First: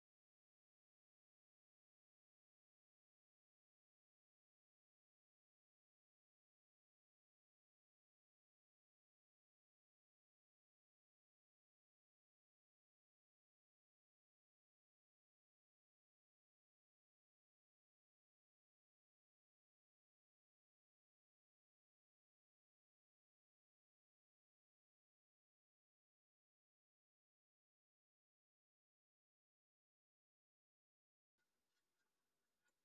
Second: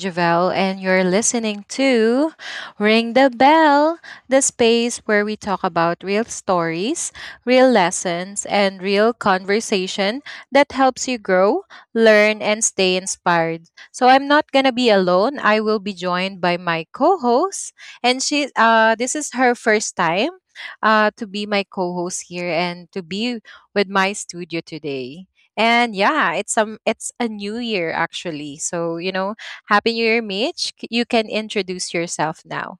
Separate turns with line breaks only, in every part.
Javelle and you're listening to Ring the Bell, the space where we talk about real stories, real lessons, and real conversation that helps you grow, learn, and stay inspired. So I'm not gonna be alone. I will be joined by my co-host, and she this is her first time to be my co-host here and to be with my studio today. And yeah, it's a new year actually. So, happy new year, Mitch. You can introduce yourself now.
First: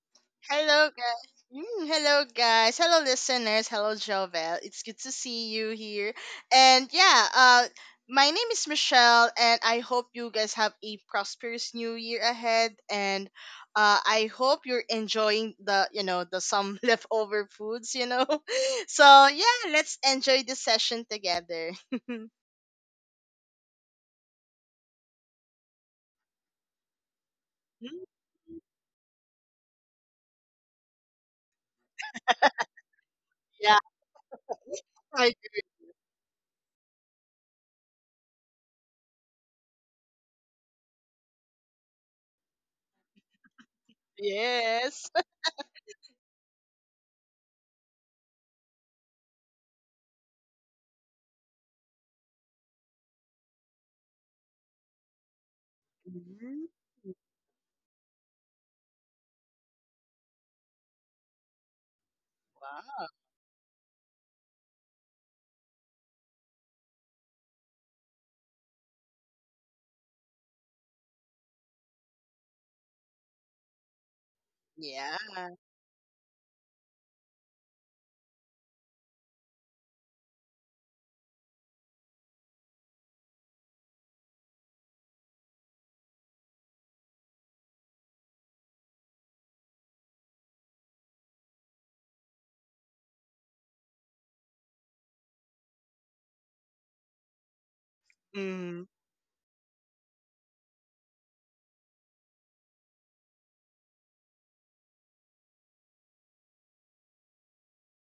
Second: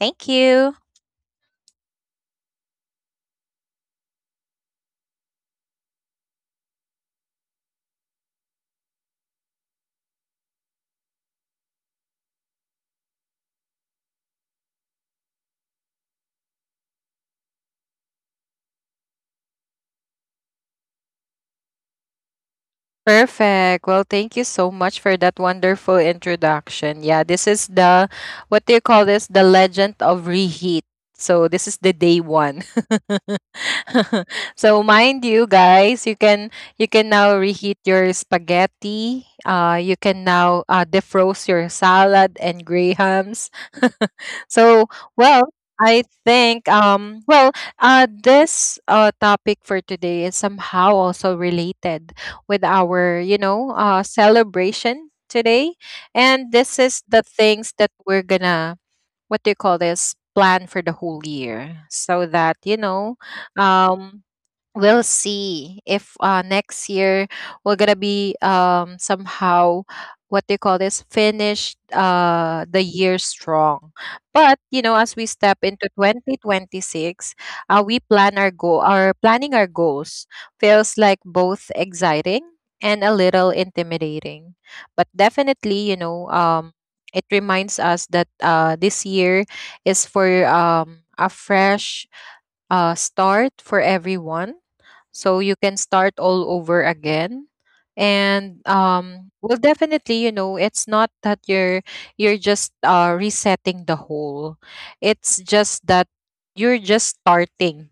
Thank you.
Hello, guys. Hello, guys. Hello, listeners. Hello, Jovel. It's good to see you here. And yeah, my name is Michelle, and I hope you guys have a prosperous new year ahead. And I hope you're enjoying the some leftover foods. So yeah, let's enjoy the session together.
Perfect. Well, thank you so much for that wonderful introduction. Yeah, this is the what do you call this? The legend of reheat. So this is the day one.
Yeah.
So
I-
mind you guys, you can now reheat your spaghetti. You can now defrost your salad and grahams. So,
yes.
well, I think, this topic for today is somehow also related with our celebration today. And
Mhm.
this is the things that we're gonna, what do you call this? Plan for the whole year so that,
Wow.
um we'll see if, next year we're gonna be somehow, what they call this, finish, the year strong. But you know,
Yeah.
as we step into 2026, we plan our goals feels like both exciting and a little intimidating. But definitely, you know, it reminds us that, this year is for, a fresh, start for everyone. So you can start all over again. And
Mm-hmm.
definitely, you know, it's not that you're just resetting the whole. It's just that you're just starting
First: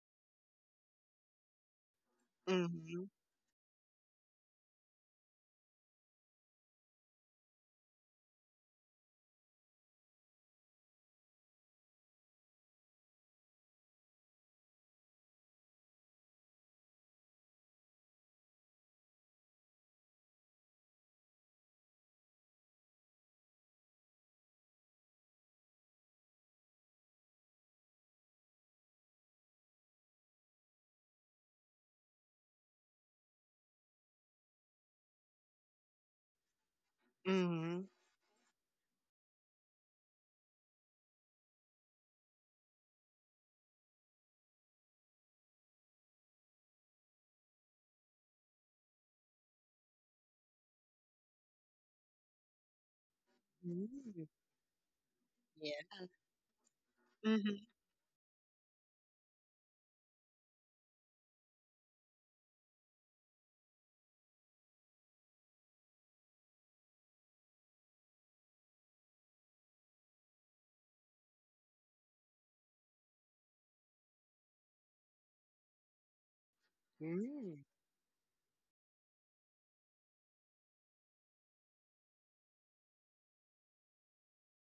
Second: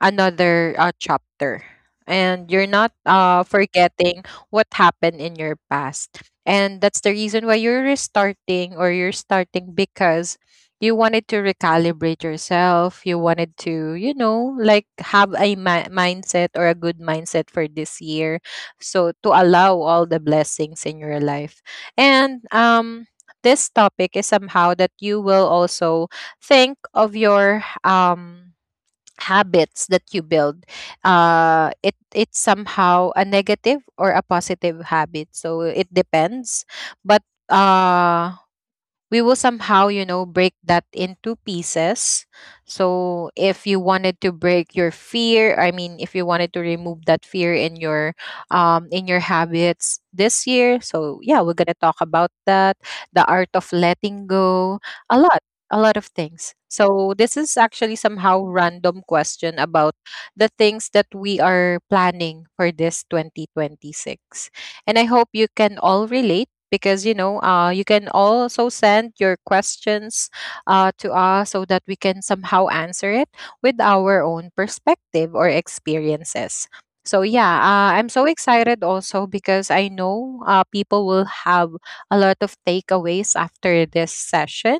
another chapter, and you're not
Mm-hmm.
forgetting what happened in your past, and that's the reason why you're restarting or you're starting because you wanted to recalibrate yourself, you wanted to, like have a mindset or a good mindset for this year, so to allow all the blessings in your life. And this topic is somehow that you will also think of your habits that you build. It's somehow a negative or a positive habit, so it depends. But
Mhm.
uh we will somehow, you know, break that into pieces. So if you wanted to break your fear, I mean, if you wanted to remove that fear in your in your habits this year. So yeah, we're going to talk about that, the art of
Mm.
letting go. a lot a lot
Yeah.
of things. So this is
Mhm.
actually somehow random question about the things that we are planning for this 2026, and I hope you can all relate because, you can also send your questions, to us, so that we can somehow answer it with our own perspective or experiences. So yeah,
Mm.
I'm so excited also because I know, people will have a lot of takeaways after this session,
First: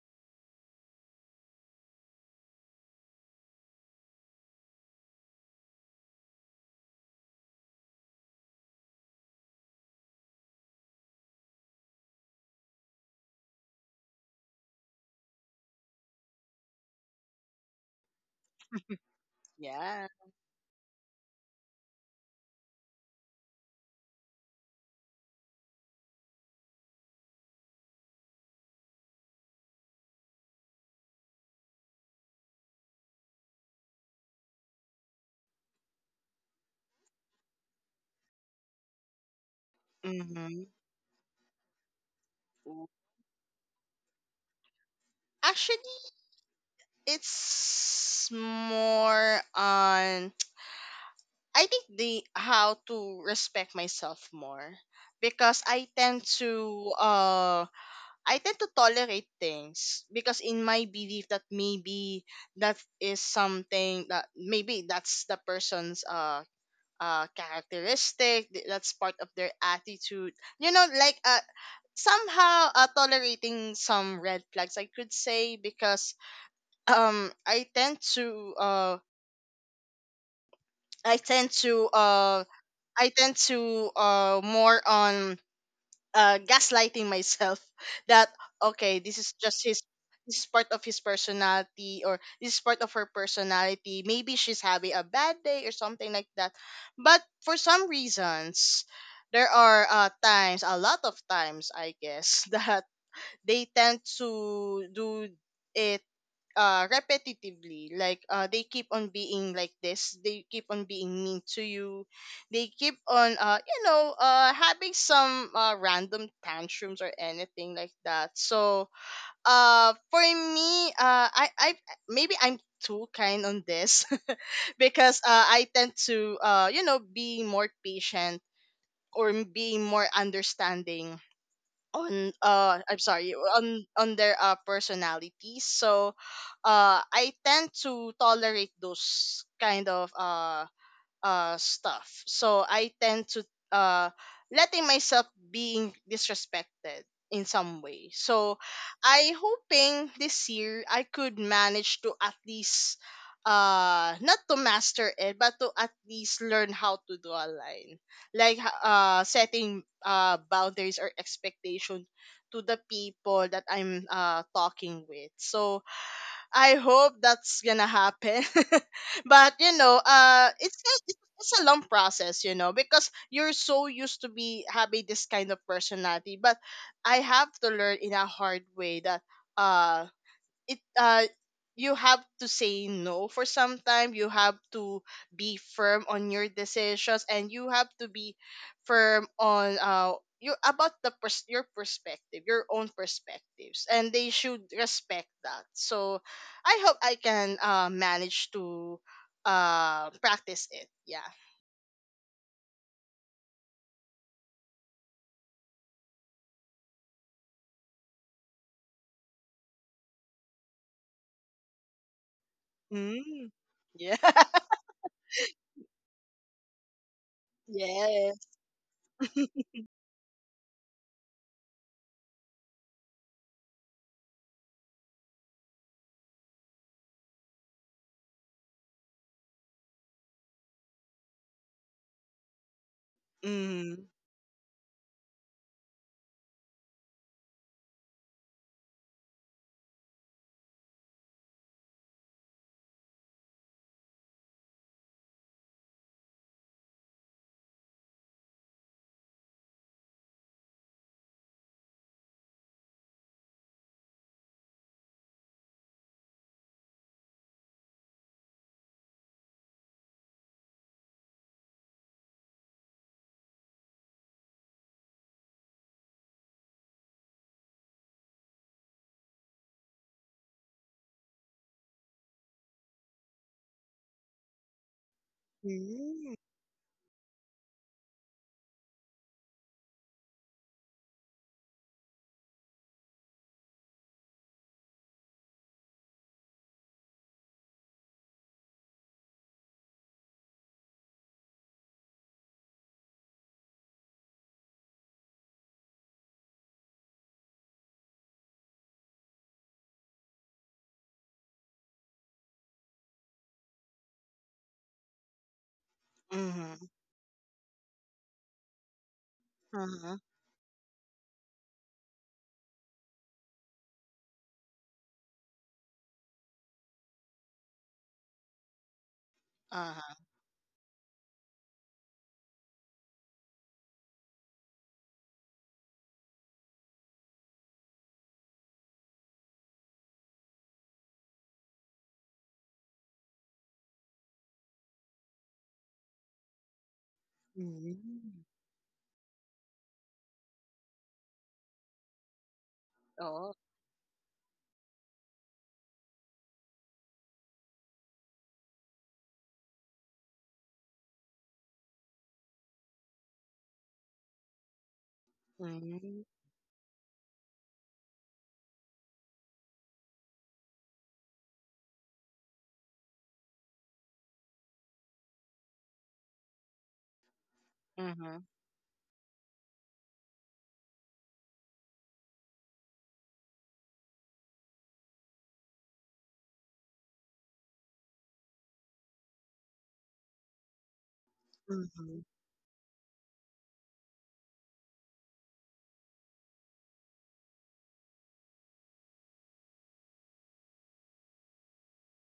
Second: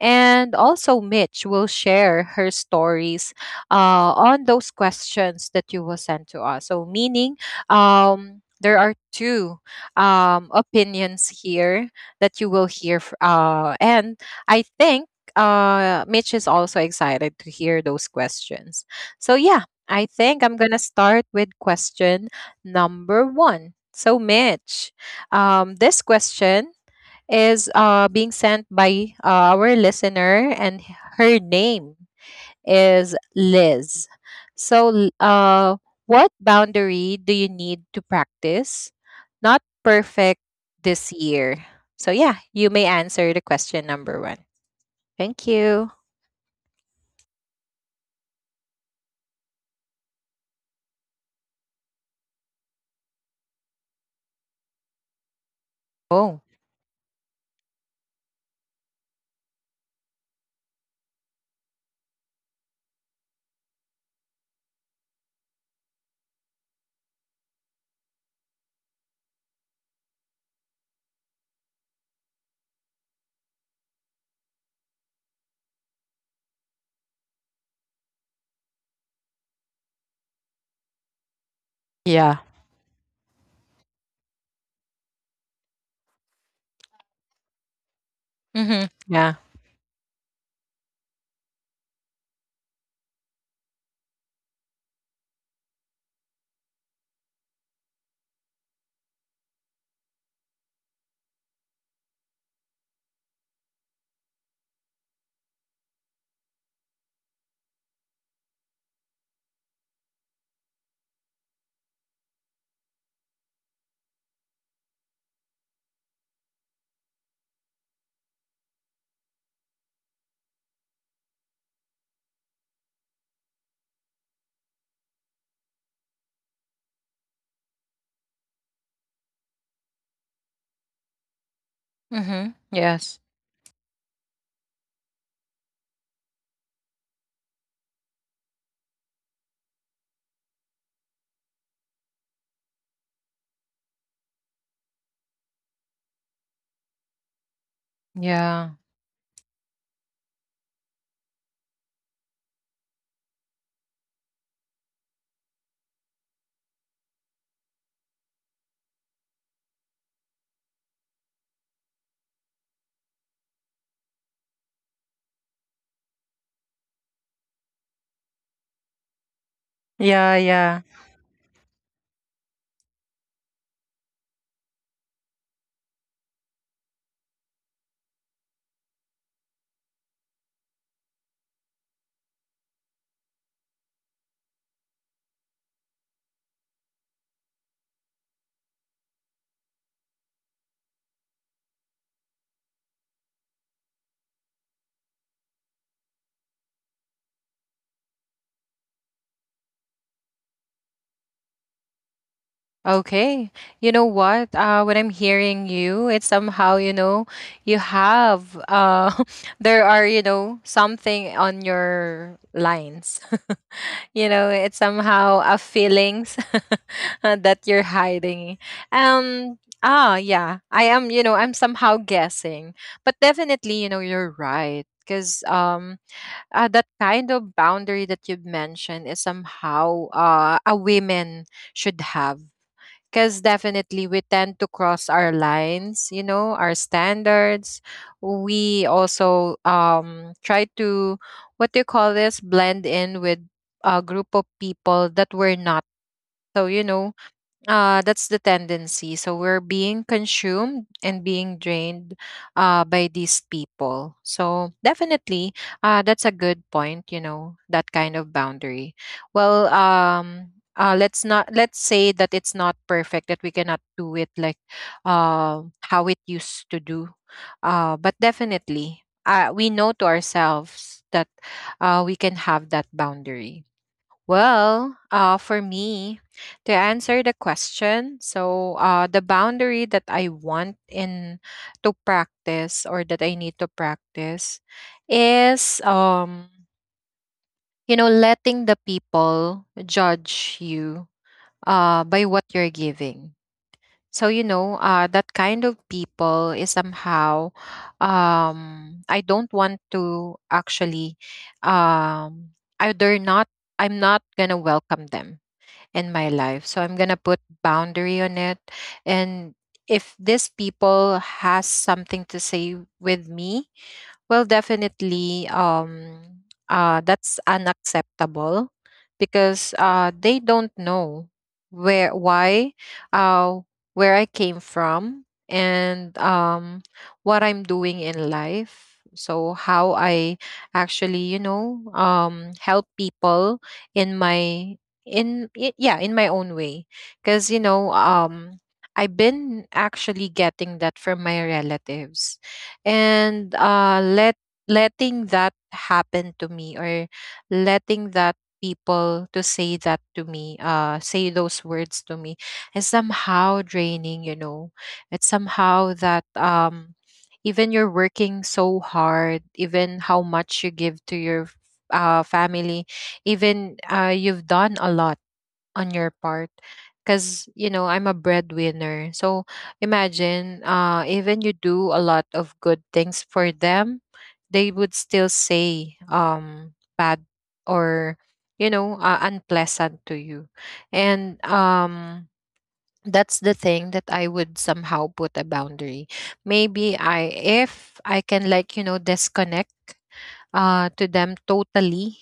and also Mitch will share her stories, on those questions that you will send to us. So meaning, there are two opinions here that you will hear. And I think Mitch is also excited to hear those questions. So, yeah,
Yeah.
I think I'm going to start with question number one. So, Mitch, this question is being sent by our listener, and her name is Liz. So, what boundary do you need to practice, not perfect,
Mhm.
this year? So, yeah, you may answer the question number one. Thank
Actually,
you.
it's more on I think the how to respect myself more because I tend
Oh,
to uh I tend to tolerate things because in my belief that maybe that is something that maybe that's the person's characteristic, that's part of their attitude, you know, like somehow, tolerating some red flags I could say because I tend to I tend to
yeah.
I tend to more on gaslighting myself. That okay,
Mm-hmm.
this is
Yeah.
just his. This is part of his personality, or this is part of her personality, maybe she's having a bad day or something like that. But for some reasons, there are times, a lot of times I guess, that they tend to do it repetitively. Like, they keep on being like this, they keep on being mean to you, they keep on having some random tantrums or anything like that. So for me, I maybe I'm too kind on this, because I tend to, you know, be more patient, or being more understanding on,
Mm-hmm.
I'm
Yes.
sorry, on their personalities. So I tend to tolerate those kind of stuff, so I tend to, uh letting myself being disrespected in some way. So
Yeah.
I hoping this year I could manage to at least, not to master it, but to at least learn how to draw a line, like, setting boundaries or expectation to the people that I'm talking with. So I hope that's gonna happen. But you know,
Yeah,
it's
yeah.
a- it's it's a long process, you know, because you're so used to be having this kind of personality. But I have to learn in a hard way that, uh it you have to say no for some time. You have to be firm on your decisions, and you have to be firm on, you, about the your perspective, your own perspectives, and they should respect that. So I hope I can manage to practice it. Yeah.
Okay. You know what? When I'm hearing you, it's somehow, you know, you have there are, something on your lines.
Mm. Yeah.
You know, it's somehow a feelings that you're
Yes.
hiding. um yeah, I'm somehow guessing. But definitely, you're right, because that kind of boundary that you've mentioned is somehow a women should have, because
Mm.
definitely we tend to cross our lines, our standards. We also try to, what do you call this, blend in with a group of people that we're not. So, that's the tendency. So we're being consumed and being drained by these people. So definitely, that's a good point. You know that kind of boundary. Well, let's say that it's not perfect, that we cannot do it like how it used to do. But definitely, we know to ourselves that we can have that boundary. Well, for me,
Mm.
to answer the question, so, the boundary that I want in to practice, or that I need to practice, is, letting the people judge you by what you're giving. So, that kind of people is somehow, I don't want to actually, either not, I'm not going to welcome them in my life.
Mm-hmm.
So I'm gonna put boundary on it. And
Uh-huh.
if these people has something to say with me, well, definitely, that's unacceptable because
Uh-huh.
they don't know where, why, uh, where I came from, and what I'm doing in life. So how I actually, help people in my, yeah, in my own way, because,
Mm.
I've been actually getting that from my relatives, and
Oh.
letting that happen to me, or letting that people to say that to me, say those words to me, is somehow draining. You know, it's somehow that,
Mm-hmm.
even you're working so hard, even how much you give to your family, even you've done a lot on your part, because you know, I'm a
Mm-hmm.
breadwinner. So imagine, even you do a lot of good things for them, they would still say bad, or, unpleasant to you. And
Mm-hmm.
that's the thing that I would somehow put a boundary. Maybe I if I can, like, disconnect to them totally.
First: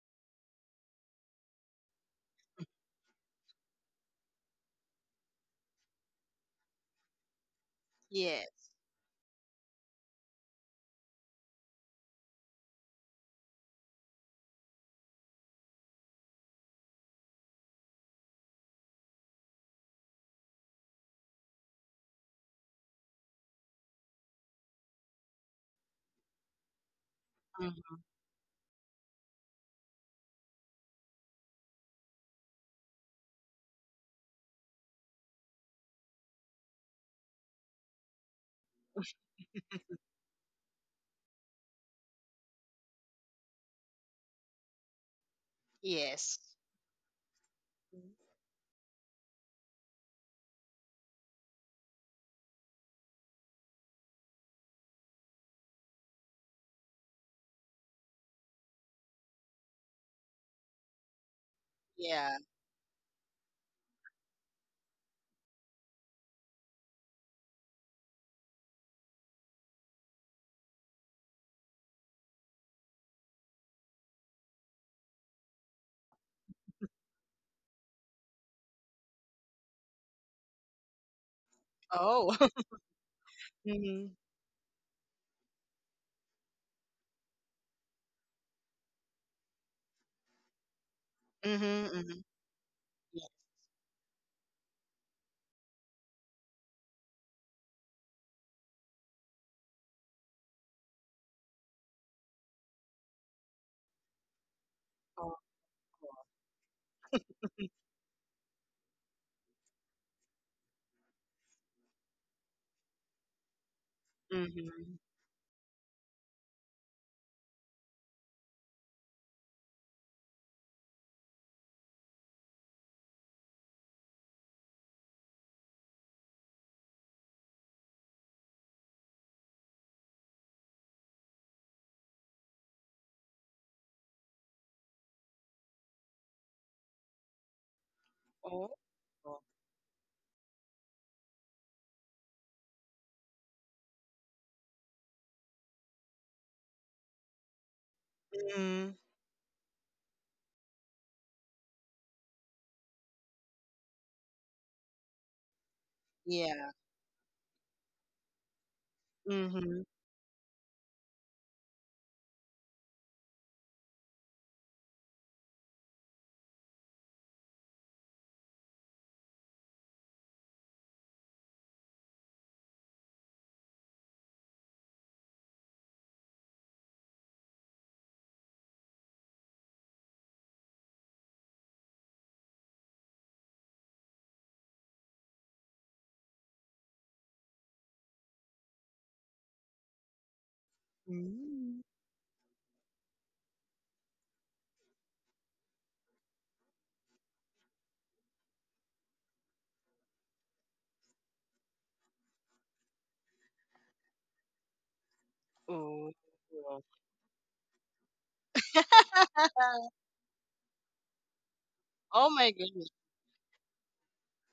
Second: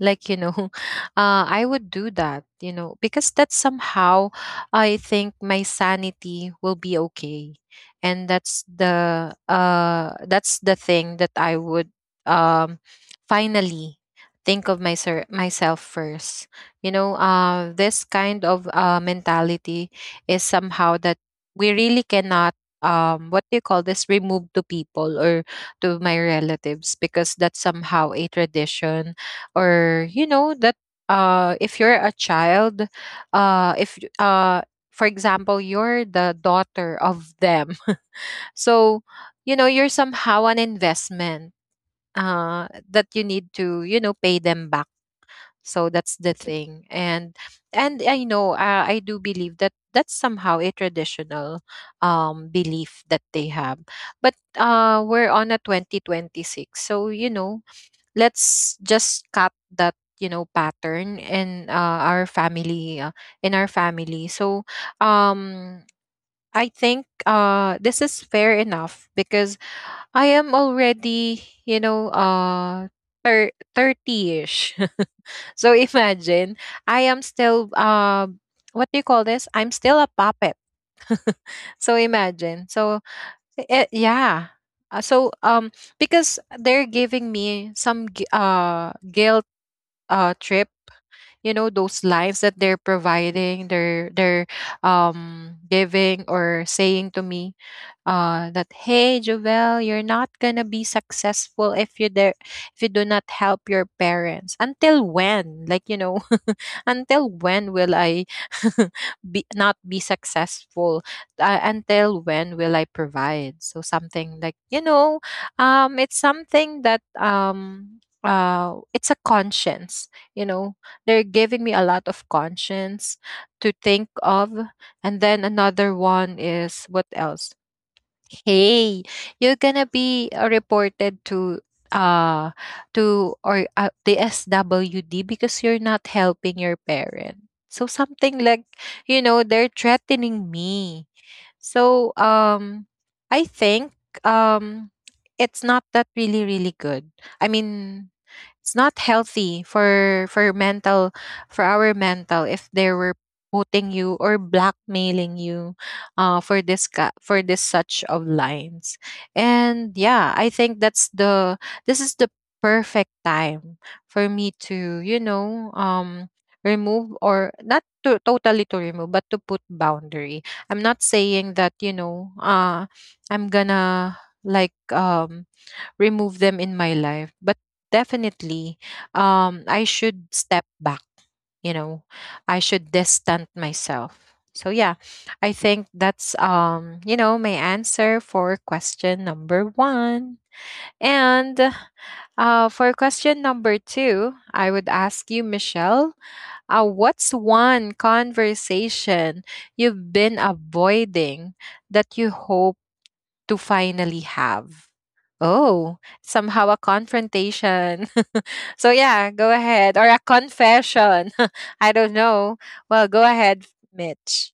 Like, you know, I would do that, because that's somehow, I think my sanity will be okay. And that's
Yes.
the uh, that's the thing that I would um, finally think of my, myself first. This kind of mentality is somehow that we really cannot, what do you call this? Remove to people or to my relatives because that's somehow
Mm-hmm.
a tradition, or you know that if you're a child, if y- for example, you're the daughter of them. So, you're somehow an investment that you need to, pay them back. So that's
Yes.
the thing. And I know, I do believe that that's somehow a traditional belief that they have. But we're on a 2026, so, let's just cut that, pattern in our
Yeah.
family in our family. So um I think this is fair enough because I am already, thir- 30ish. So imagine, I am still, what do you call this? I'm still a puppet. So
Oh.
imagine. So,
Mm-hmm.
yeah. So, because they're giving me some guilt trip, you know those
Mm-hmm. Mm-hmm.
lines that they're
Yeah.
providing. They're, giving or saying to me, that, hey, Jovel, you're not gonna be successful if you there if you do not help your parents. Until
Oh.
when? Until when will I be not be successful, until when will I provide? So something like,
Mm-hmm.
it's something that, it's a conscience. You know, they're giving me a lot of conscience to think of. And then another one is, what else? Hey, you're gonna be reported to, uh to or the SWD because you're not helping your parent. So something like,
Oh. Oh.
they're threatening me. So I think um it's not that really really good, I mean, it's not
Mm-hmm.
healthy for our mental if they were putting you or blackmailing you for
Yeah.
this, such of lines. And
Mm-hmm.
yeah, I think that's the this is the perfect time for me to, remove, or not to totally to remove, but to put boundary. I'm not saying that, I'm gonna, like um remove them in my life. But definitely, I should step back. You know, I should distant myself. So yeah, I think that's, my answer for question number one. And
Mm.
for question number two, I would ask you, Michelle, what's one conversation you've been avoiding that you hope to finally have? Oh,
Oh.
somehow a
Oh.
confrontation. So yeah, go ahead. Or a confession. I don't
Oh my
know.
goodness.
Well, go ahead, Mitch.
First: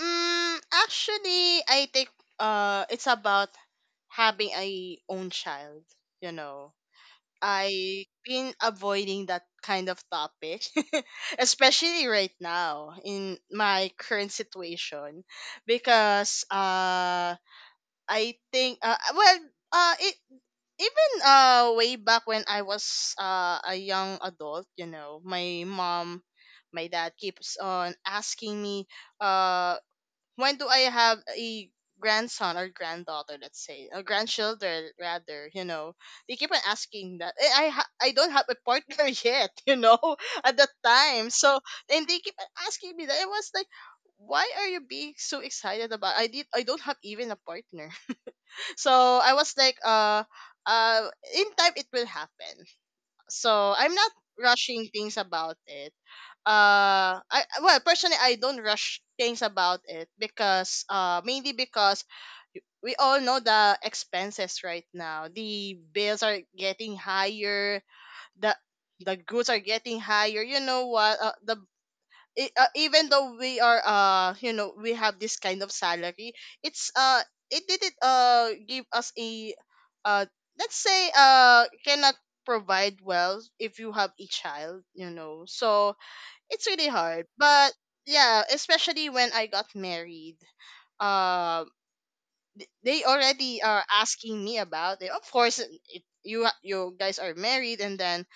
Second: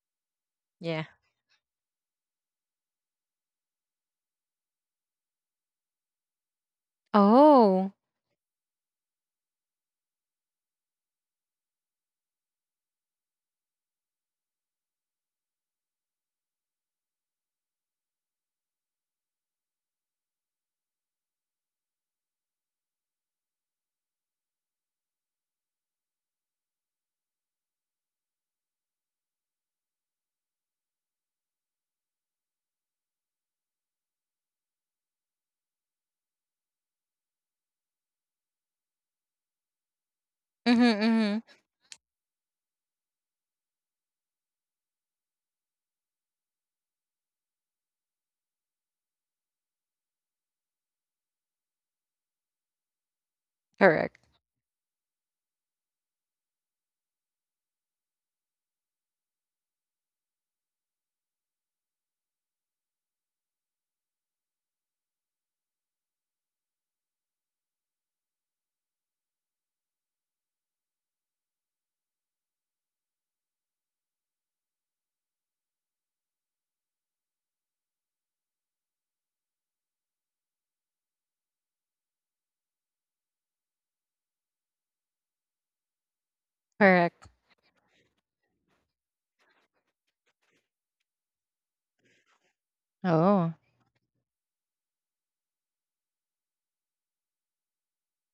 Yeah.
Actually, I think, it's about having a own child. You know.
Oh.
I have been avoiding that kind of topic, especially right now in my current situation, because, I think, well, uh, it, even, way back when I was, a young adult, you know, my mom, my dad keeps on asking me, uh, when do I have a grandson or granddaughter, let's say, or grandchildren rather, you know, they keep on asking that. I don't have a partner yet, you know, at that
Mm-hmm,
time.
mm-hmm.
So and they keep on asking me that. It was like, why are you being so excited about? I don't have even a partner. So I was like, uh, in time it will happen, so I'm not
Correct.
rushing things about it. I, well, personally I don't rush things about it, because mainly because we all know the expenses right now. The bills are getting higher. The the goods are getting higher. You know what? Even though we are, you know, we have this kind of salary, it's it didn't give us a, uh let's say, cannot provide well if you have a child, you know. So it's really hard.
Correct.
But yeah, especially when I got married, um they
Oh.
already are asking me about it. Of course, you guys are married, and then,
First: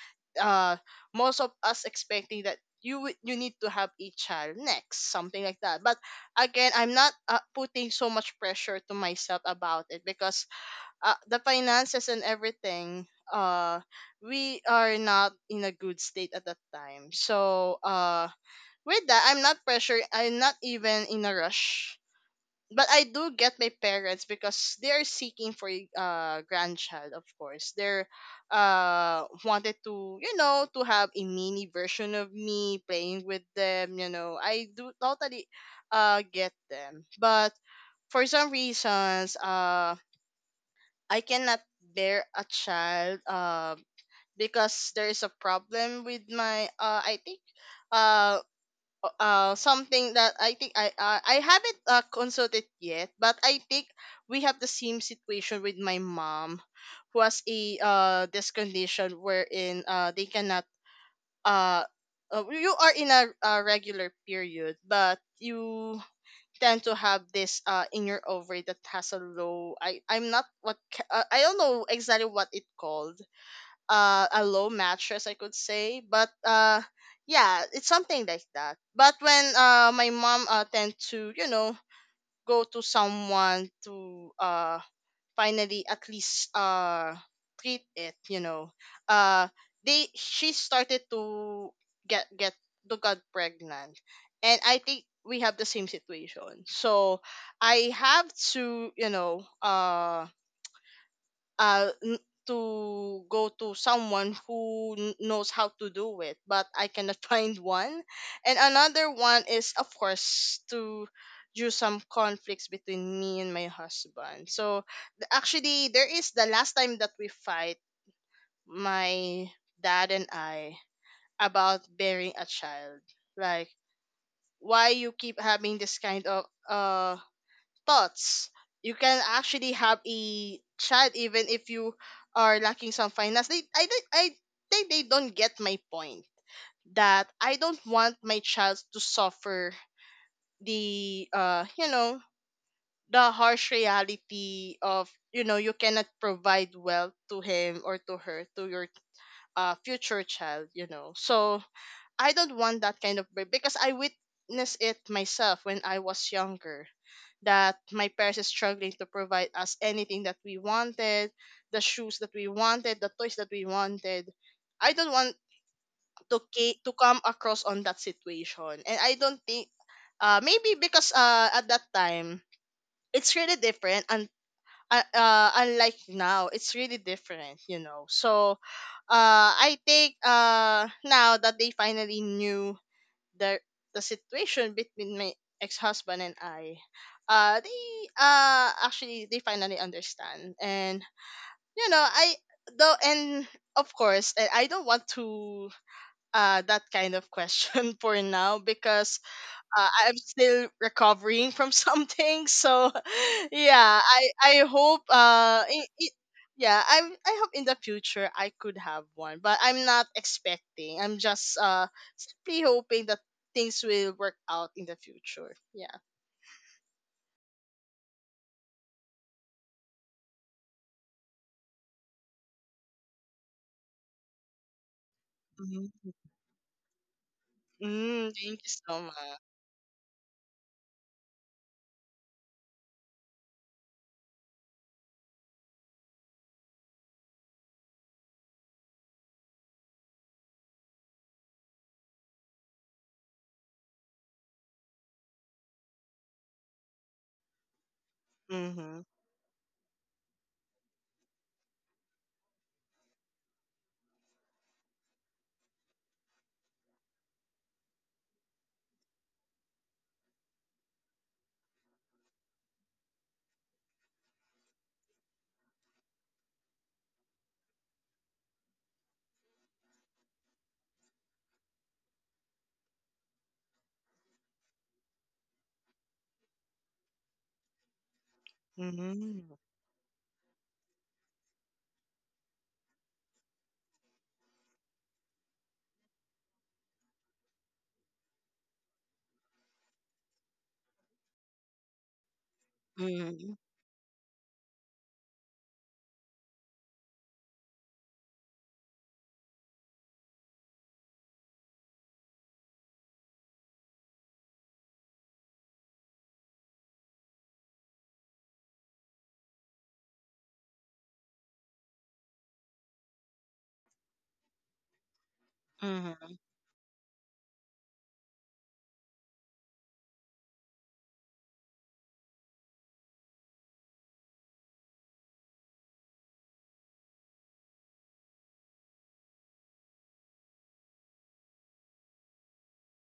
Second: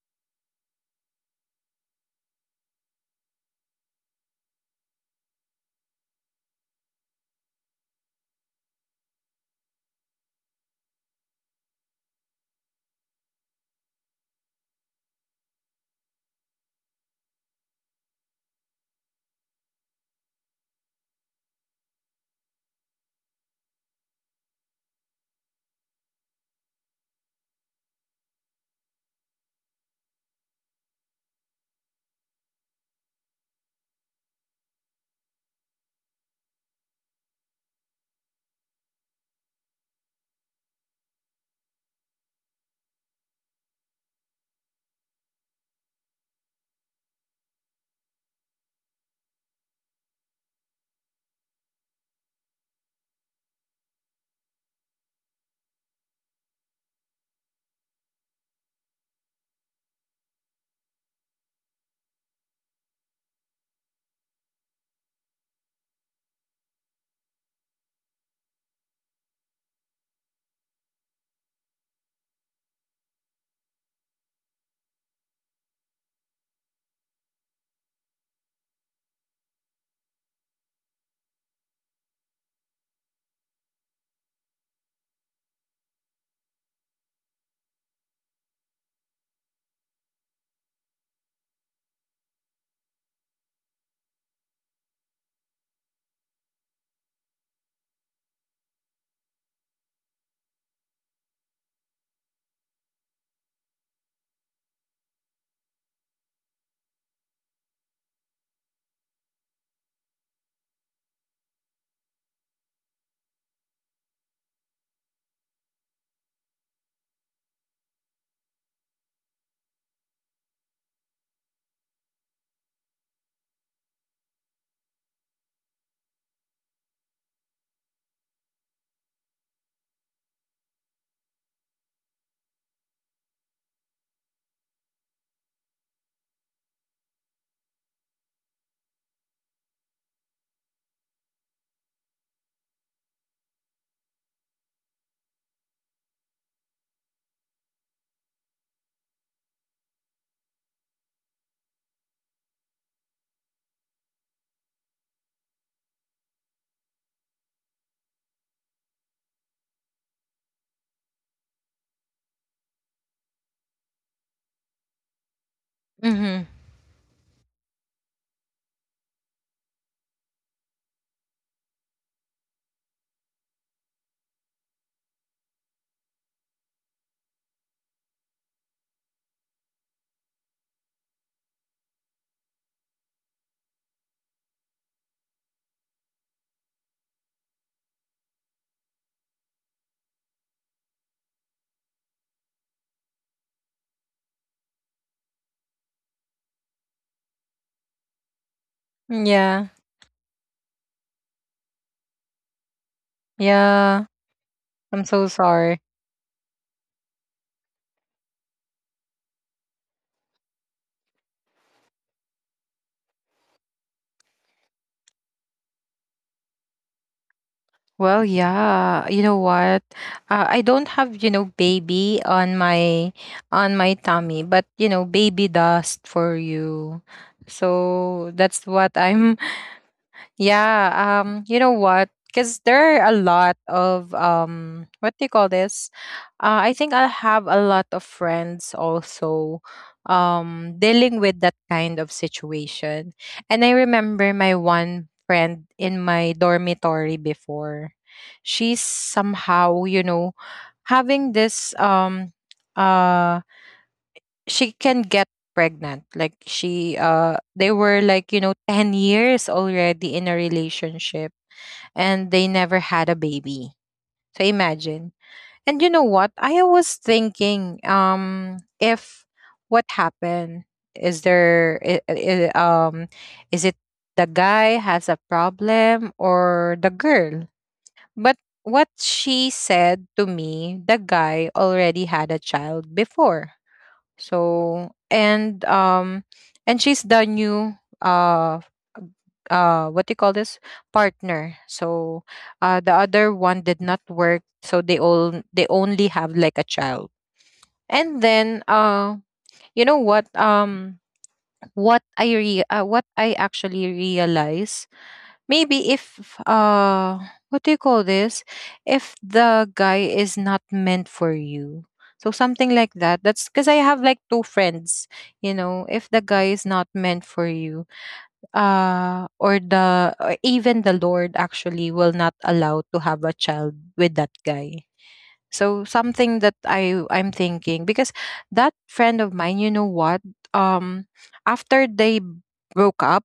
uh, most of us expecting that you you need to have a child next, something like that. But again, I'm not, putting so much pressure to myself about it, because, the finances and everything, we are not in a good state at that time. So with that, I'm not pressure, I'm not even in a rush. But I do get my parents, because they're seeking for a, grandchild, of course. They're wanted to, you know, to have a mini version of me playing with them, you know. I do totally get them. But for some reasons, I cannot bear a child, because there is a problem with my, I think, uh something that I think I haven't, consulted yet, but I think we have the same situation with my mom, who has a, this condition wherein, they cannot, uh, you are in a regular period, but you tend to have this, in your ovary that has a low, I'm not, I don't know exactly what it called, a low mattress, I could say. But, yeah, it's something like that. But when, my mom, tend to, you know, go to someone to, finally at least, treat it, you know, uh, they she started to get to got pregnant, and I think we have the same situation. So I have to, you know, uh n- to go to someone who knows how to do it, but I cannot find one. And another one is, of course, to do some conflicts between me and my husband. So, actually, there is the last time that we fight, my dad and I, about bearing a child. Like, why you keep having this kind of thoughts. You can actually have a chat even if you are lacking some finance. I think they don't get my point, that I don't want my child to suffer the, you know, the harsh reality of, you know, you cannot provide wealth to him or to her, to your future child, you know. So I don't want that kind of break, because I witnessed it myself when I was younger. That my parents is struggling to provide us anything that we wanted, the shoes that we wanted, the toys that we wanted. I don't want
Mm-hmm.
to to come across on that situation. And I don't think, maybe because, at that time it's really different, and, unlike now, it's really different, you know. So I think, now that they finally knew the the situation between my ex-husband and I, they, actually they finally understand, and you know I though, and of course, and I don't want to, that kind of question for now, because,
Yeah.
I'm still recovering from something. So
Yeah.
yeah, I
I'm
hope
so sorry.
I Yeah, I hope in the future I could have one, but I'm not expecting. I'm just, simply hoping that things will work out in the future. Yeah.
Well, yeah. You know what? I don't have, baby on my tummy, but baby dust
Mm-hmm.
for you.
Mm,
So
thank you
that's what
so much.
I'm yeah, you know what? Because there are a lot of what do you call this? I think I have a lot of friends also dealing with that kind of situation. And I remember my one friend in my dormitory before. She's
Mm-hmm.
somehow, having this uh she can get pregnant like she they were like 10 years already in a relationship, and they never had a baby, so imagine. And you know what I was thinking? If what happened is there is it the guy has a problem or the girl? But what she
Mm-hmm.
said to me, the guy already had a child before, so. And and she's the new uh what do you call this, partner. So the other
Mm-hmm.
one did not work, so they all they only have like a child. And then you know what, what what I actually realized, maybe if uh what do you call this, if the guy is not meant for you. So something like that. That's because I have like two friends, you know, if the guy is not meant for you, or the or even the Lord actually will not allow to have a child with that guy. So something that I I'm thinking, because that friend of mine, you know what? Um, after they broke up,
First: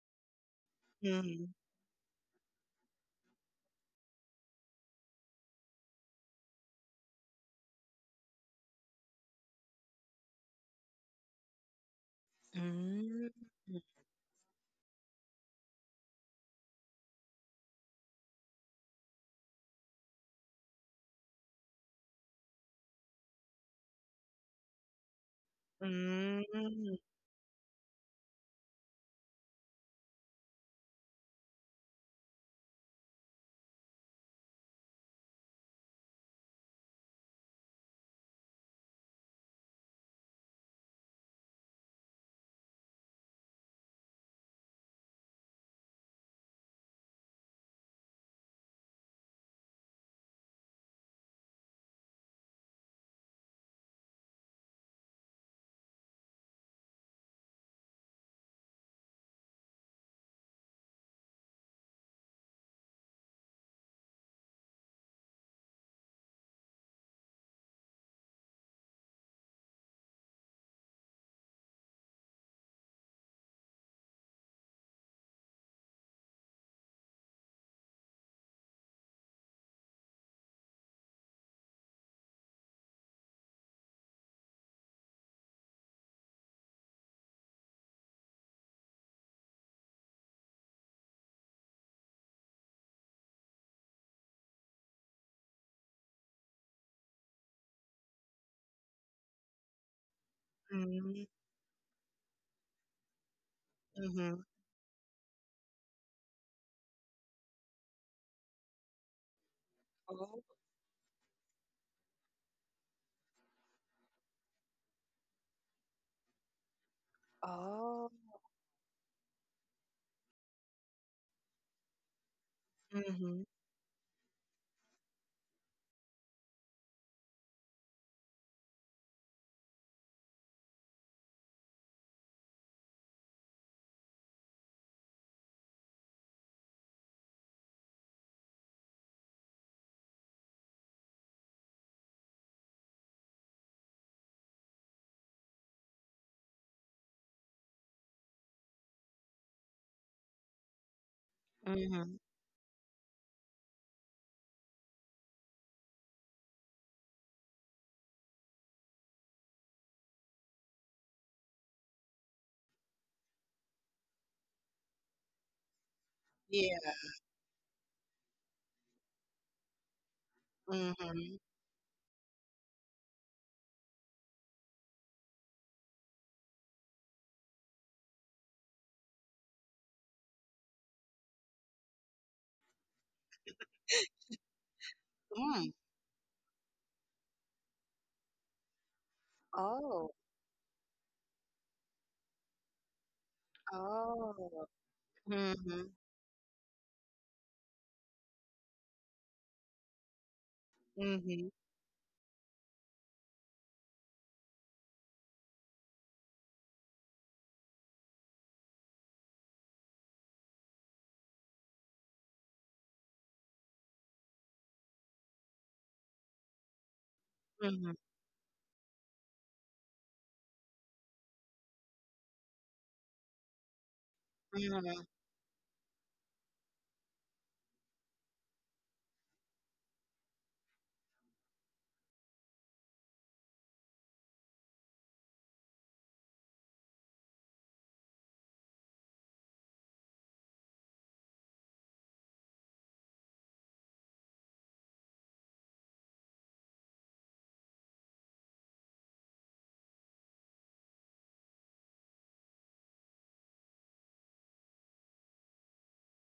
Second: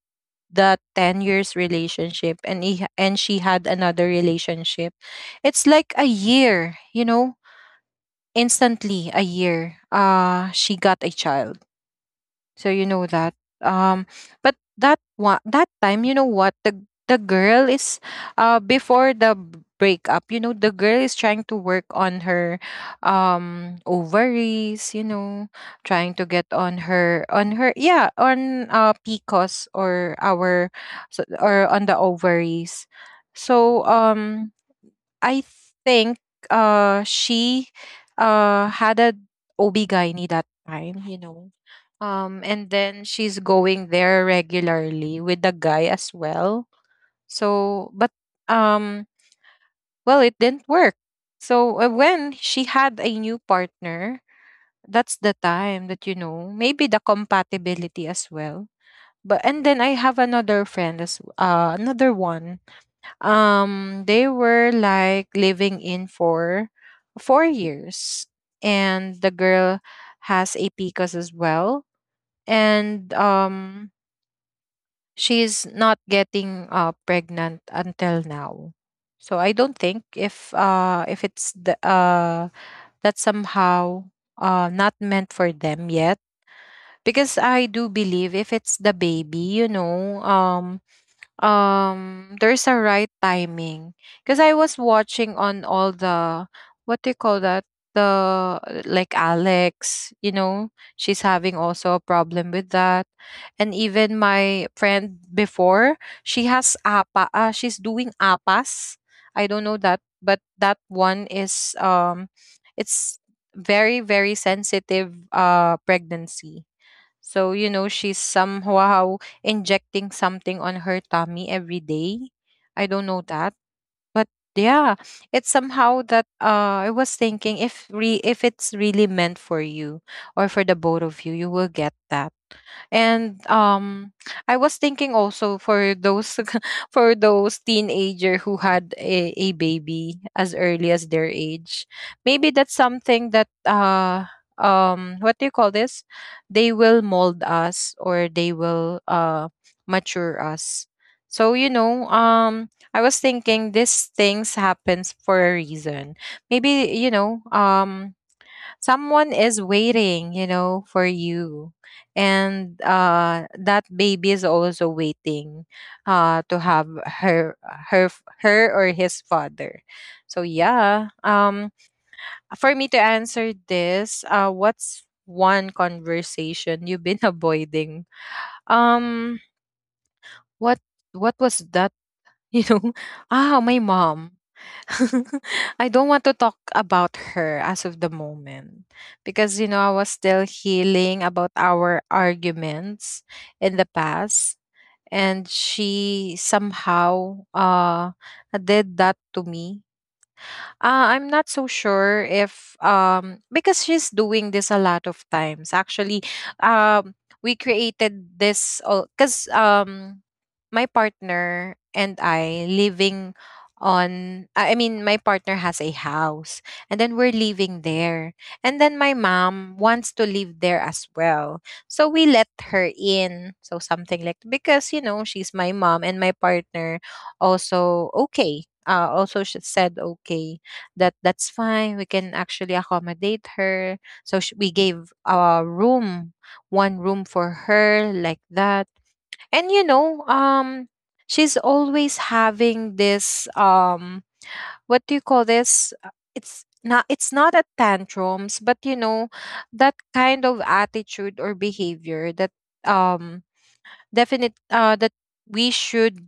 the ten
Mm-hmm.
years relationship, and he and she had another relationship. It's like a year, you know, instantly a year. She got a child, so you know that.
Mm-hmm.
Um, but that one, that time, you know what, the girl is, before the breakup, you know, the girl is trying to work on her, ovaries. You know, trying to get
Mm-hmm.
on her on her, yeah, on PCOS or our, so, or on the ovaries. So I think she had a OB gynae that time. You know, and then she's going there regularly with the guy as well. So, but um, well, it didn't work. So when she had a new partner, that's the time that you know maybe the compatibility as well. But and then I have another friend as another one. They were like living in for 4 years, and the girl has a Picas as well. And she's not getting pregnant until now. So I don't think if it's the that's somehow not meant for them yet, because I do believe if it's the baby, you know, there's a right timing, because I was watching on all the what do you call that, the like Alex, you know,
Mm-hmm.
she's having also a problem with that. And even
Mm-hmm.
my friend before, she has apa she's doing apas, I don't know that,
Oh.
but that one is it's very very sensitive pregnancy. So, you know,
Oh.
she's somehow injecting something on her tummy every day. I don't know
Hmm.
that. But yeah, it's somehow that I was thinking if re if it's really meant for you or for the both of you, you will get that. And I was thinking also for those for those teenager who had a baby as early as their age, maybe that's something that what do you call this? They will mold us or they will mature us. So you
Mhm.
know I was thinking these things happens for a reason. Maybe you know, someone is waiting you know for you, and that baby is also waiting to
Yeah.
have her her her or his father. So yeah,
Mhm.
for me to answer this, what's one conversation you've been avoiding, um what what was that, you know, ah, my mom.
Mm.
I don't want to talk about her as of the moment, because you know I
Oh.
was still healing about our arguments in the past.
Oh.
And
Mhm.
she somehow did that to me. I'm
Mhm.
not so sure if because she's doing this a lot of times. Actually, we created this because my partner and I living on I mean my partner has a house, and then we're living
Mhm.
there. And then my mom wants to live there as well. So we let her in. So something like, because
Mhm.
you know she's my mom, and my partner also okay. Also she said okay, that that's fine. We can actually accommodate her. So we gave a room, one room for her, like that. And you know, she's always having this what do you call this? It's not a tantrums, but you know, that kind of attitude or behavior that um definite that we should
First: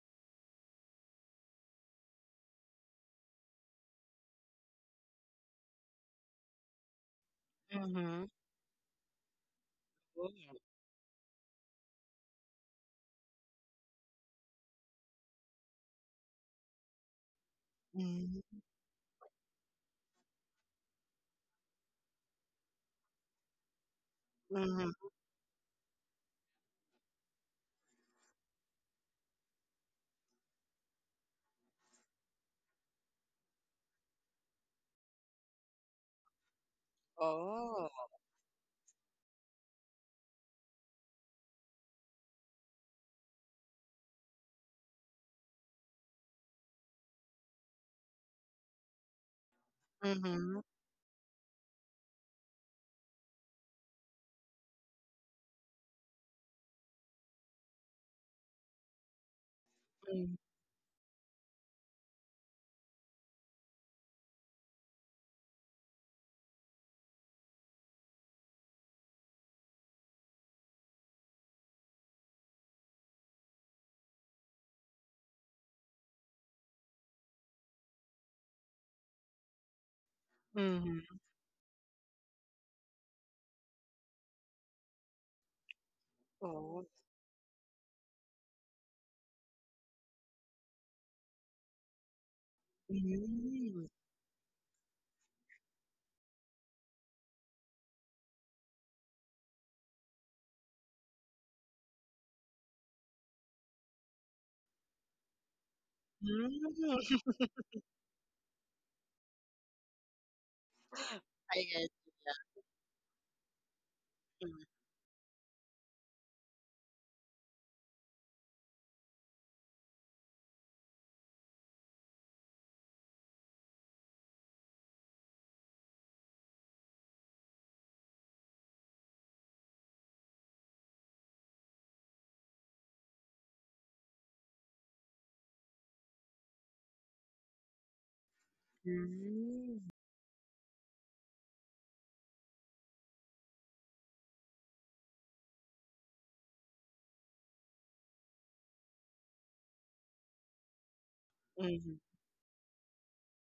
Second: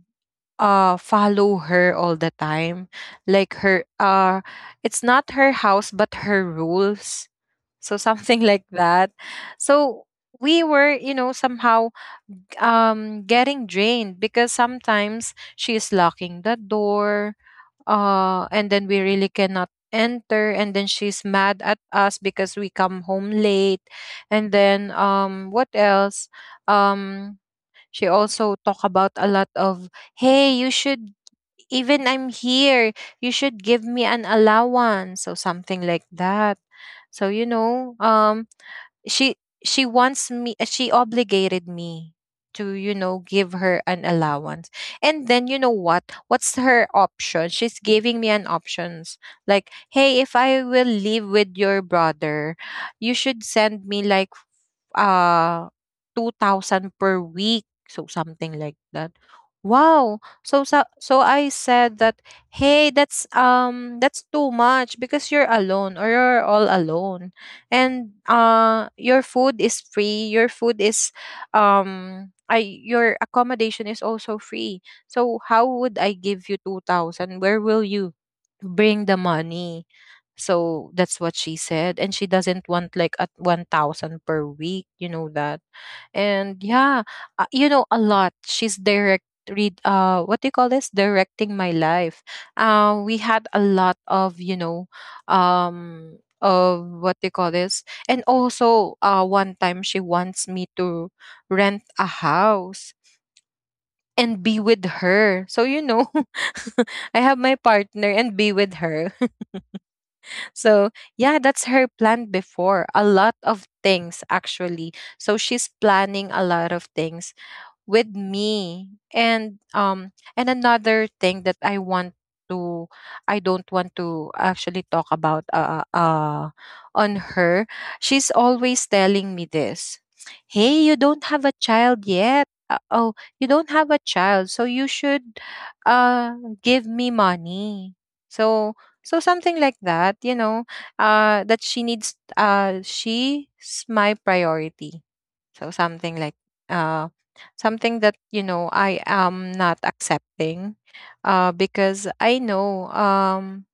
follow her all the time, like her it's not her house but her rules. So
Mhm.
something like that. So we
Mm.
were you know somehow getting drained, because sometimes she is locking the door,
Mhm.
and then we really cannot enter, and then she's mad at us because we come home late. And then
Mhm.
what else, um she also talk about a lot of, hey you should, even I'm here, you should give me an allowance. So something like that. So you
Oh.
know, she she wants me, she obligated me to, you know, give her an allowance. And then you know what? What's her option? She's giving me an options. Like, hey, if I
Mhm.
will live with your brother, you should send me like, ah, 2,000 per week, so something like that. Wow.
Mhm.
So so I said that, "Hey, that's too much, because you're alone, or you're all alone. And your food is free, your food is I your accommodation is also free. So how would I give you 2,000? Where will you bring the money?" So that's
Mhm.
what she said. And she doesn't want like at 1,000 per week. You know that. And
Oh.
yeah, you know, a lot. She's direct read what do you call this, directing my life. We had a lot
Mm.
of, you know, of what do you call this. And also one time she wants me to rent a house and be with her. So you know, I have
Mm.
my partner and be with her. So,
I
yeah, that's
get
her
you.
plan before. A lot of things,
Yeah.
actually. So, she's planning a lot of things with me. And and another thing that I want to, I don't want to actually talk about on her, she's always telling me this, hey, you don't have a child yet, oh, you don't have a child, so you should uh give me money. So, so something like
Mhm.
that, you know, that she needs, she's my priority. So something like uh something that you know I am not accepting, because
Mhm.
I know,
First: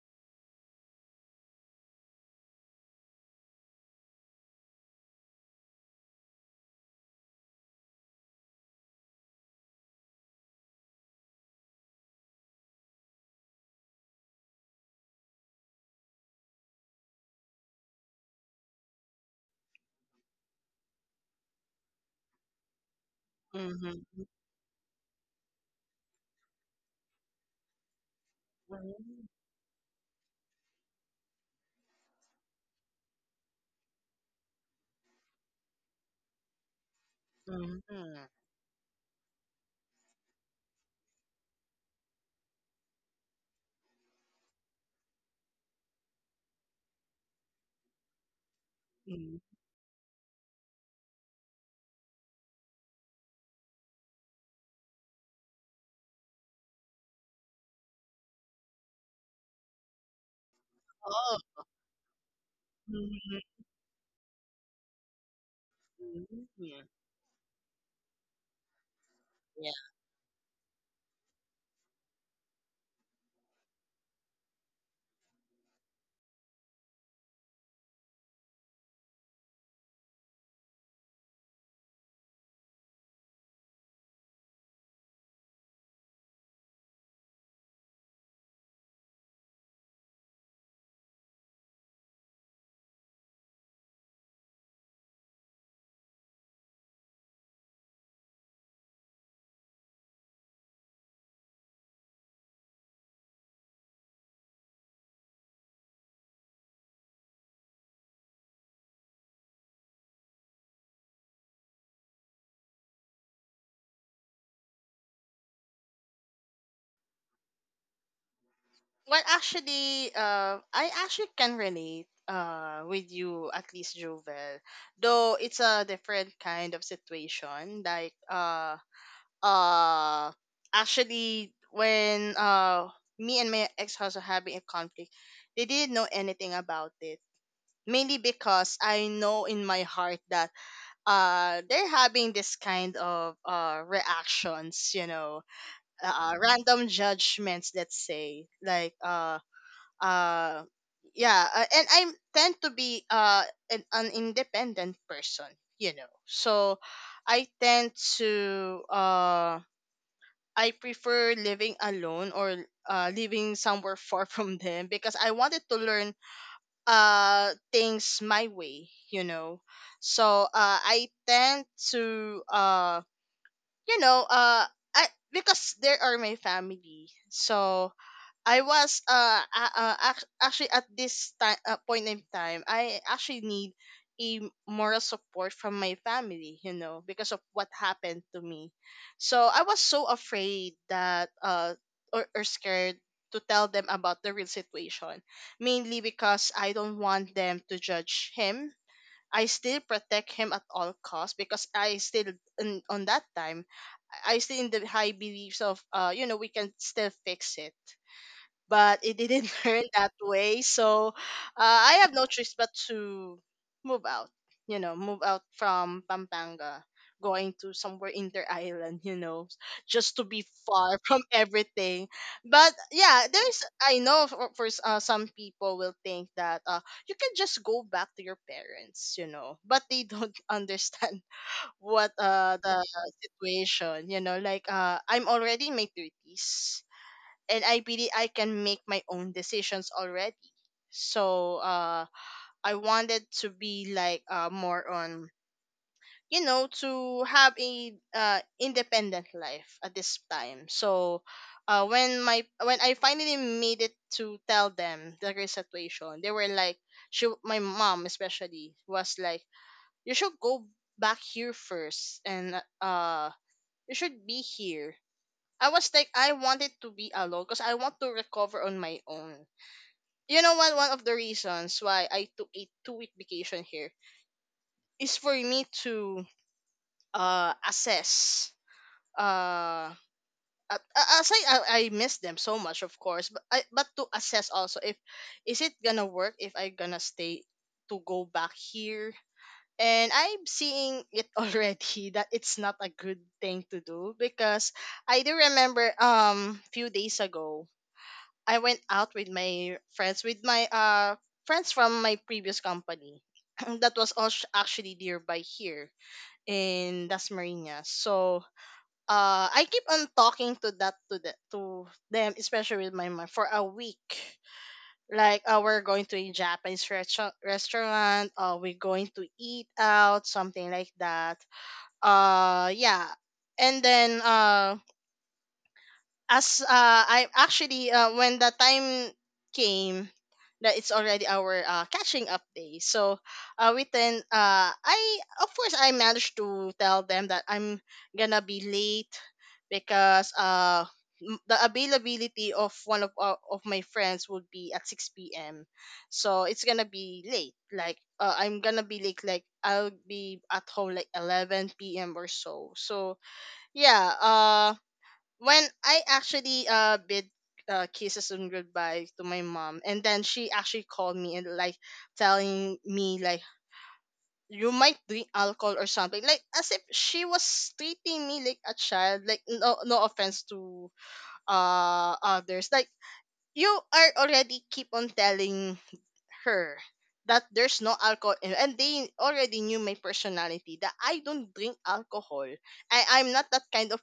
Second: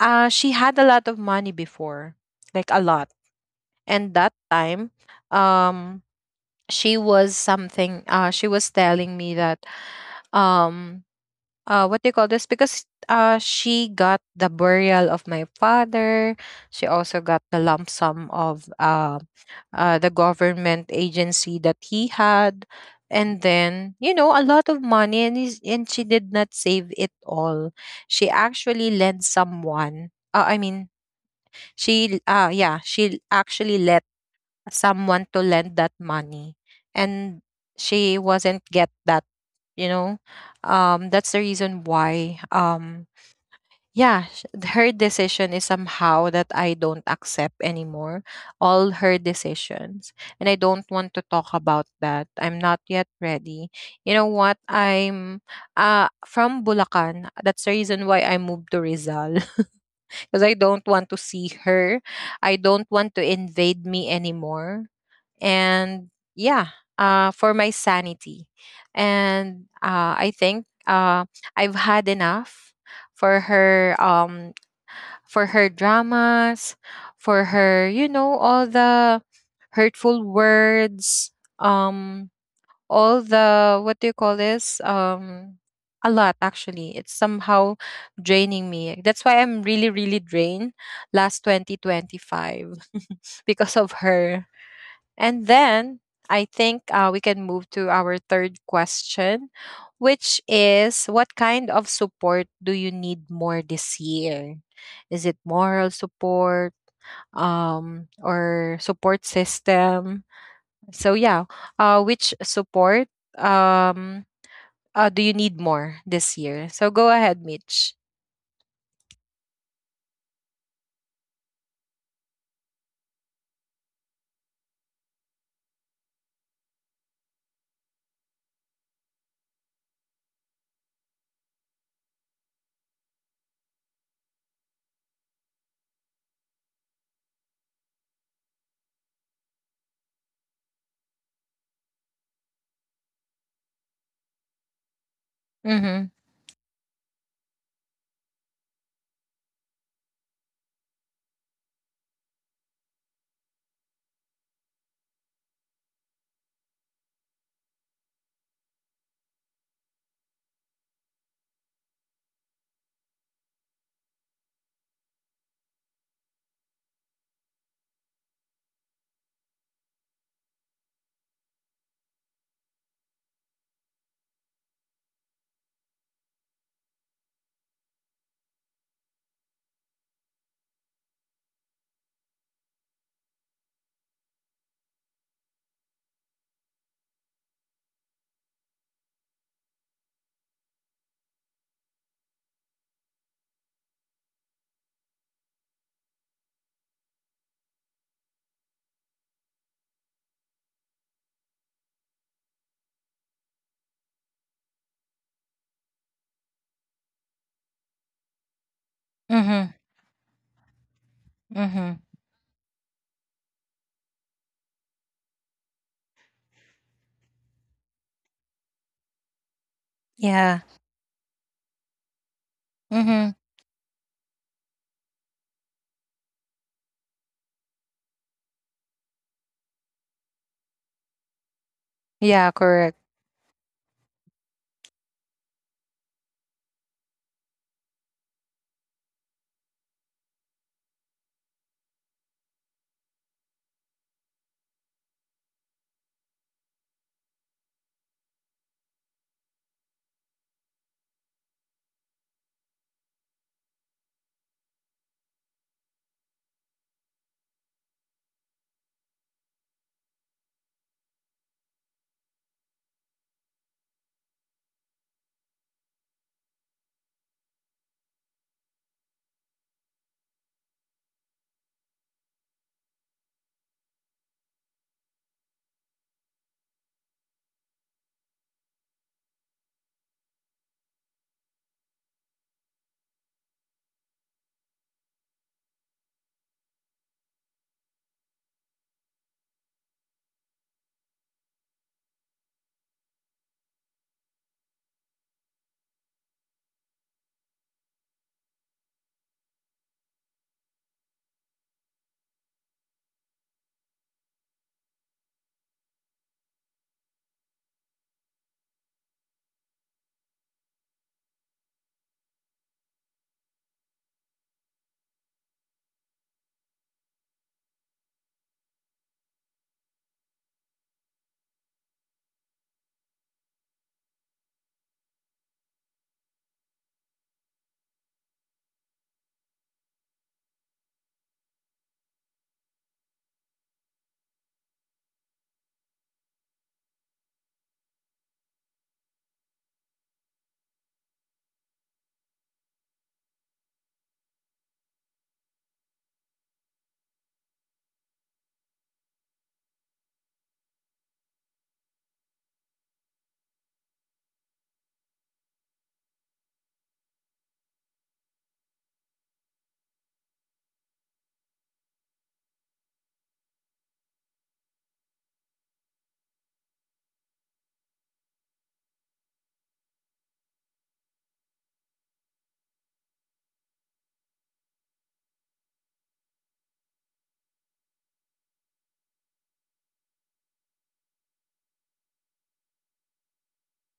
she had a lot of money before, like a lot. And that time, um she was something, she was telling me that um what do you call this, because she got the burial of my father. She also got the lump sum of the government agency that he had. And then
Mhm.
you know a lot of money, and she did not save it all. She actually
Mhm.
lent someone, she yeah, she actually let someone to lend that money. And
Mhm.
she wasn't get that, you know, that's the reason why, yeah, her decision is somehow that I don't accept anymore. All her
Mhm.
decisions. And I don't want to talk about that. I'm not yet ready. You know what? I'm from Bulacan. That's the reason why I moved to Rizal because I don't want to
Oh.
see her. I don't want to
Mhm.
invade me anymore. And yeah,
Mhm.
for my sanity. And
Yeah.
I think I've had enough for her, for her dramas, for her, you know, all the hurtful words, um, all the what do you call this? A lot actually. It's somehow draining me. That's why I'm really, really drained last 2025 because of her. And then I think, we can move to our third question, which is what kind of support do you need more this year? Is it moral support, or support system? So, yeah, which support, um, do you need more this year? So, go ahead, Mitch.
Well, actually, I actually can relate, with you, at least, Jovel. Though it's a different kind of situation. Like, uh, actually, when, me and my ex husband having a conflict, they didn't know anything about it. Mainly because I know in my heart that, they're having this kind of, reactions, you know,
Mm hmm.
random judgments, let's say. Like, uh yeah, and I tend to be, an independent person, you know. So I tend to, I prefer living alone, or living somewhere far from them, because I wanted to learn things my way, you know. So I tend to, you know, I, because they are my family, so I was, actually, at this time, point in time, I actually need a moral support from my family, you know, because of what happened to me. So I was so afraid that, or scared to tell them about the real situation, mainly because I don't want them to judge him. I still protect him at all costs because I still on that time I still in the high beliefs of we can still fix it, but it
Mm
didn't
hmm.
turn that way. So
Mm hmm.
I have no choice but to move out, move out from Pampanga, going to somewhere inter island, just to be
Yeah.
far from everything. But
Mm
yeah,
hmm.
I know for some people will think that you can just go back to your parents, but they don't understand what
Yeah,
the
correct.
situation, like, I'm already in my 30s, and I can make my own decisions already. So I wanted to be like more on, to have a independent life at this time. So when my when I finally made it to tell them the current situation, they were like, she my mom especially was like, you should go back here first, and you should be here. I was like, I wanted to be alone because I want to recover on my own. You know what? One of the reasons why I took a 2-week vacation here is for me to assess. Uh, as I miss them so much, of course, but but to assess also if is it gonna work, if I gonna stay, to go back here. And I'm seeing it already that it's not a good thing to do because I do remember few days ago, I went out with my friends, with my friends from my previous company. That was also actually nearby here in Las Marinas. So I keep on talking to to them, especially with my mom, for a week. Like, we're going to a Japanese restaurant. We're going to eat out, something like that. Yeah. And then as I actually when the time came that it's already our catching up day. So we then I of course I managed to tell them that I'm gonna be late because the availability of one of of my friends would be at 6 p.m. So it's gonna be late. Like, I'm gonna be late. Like I'll be at home like 11 p.m. or so. So, yeah. When I actually bid kisses and goodbye to my mom, and then she actually called me and like telling me like, you might drink alcohol or something, like as if she was treating me like a child. Like, no, no offense to others, like, you are already keep on telling her that there's no alcohol in, and they already knew my personality that I don't drink alcohol. I'm not that kind of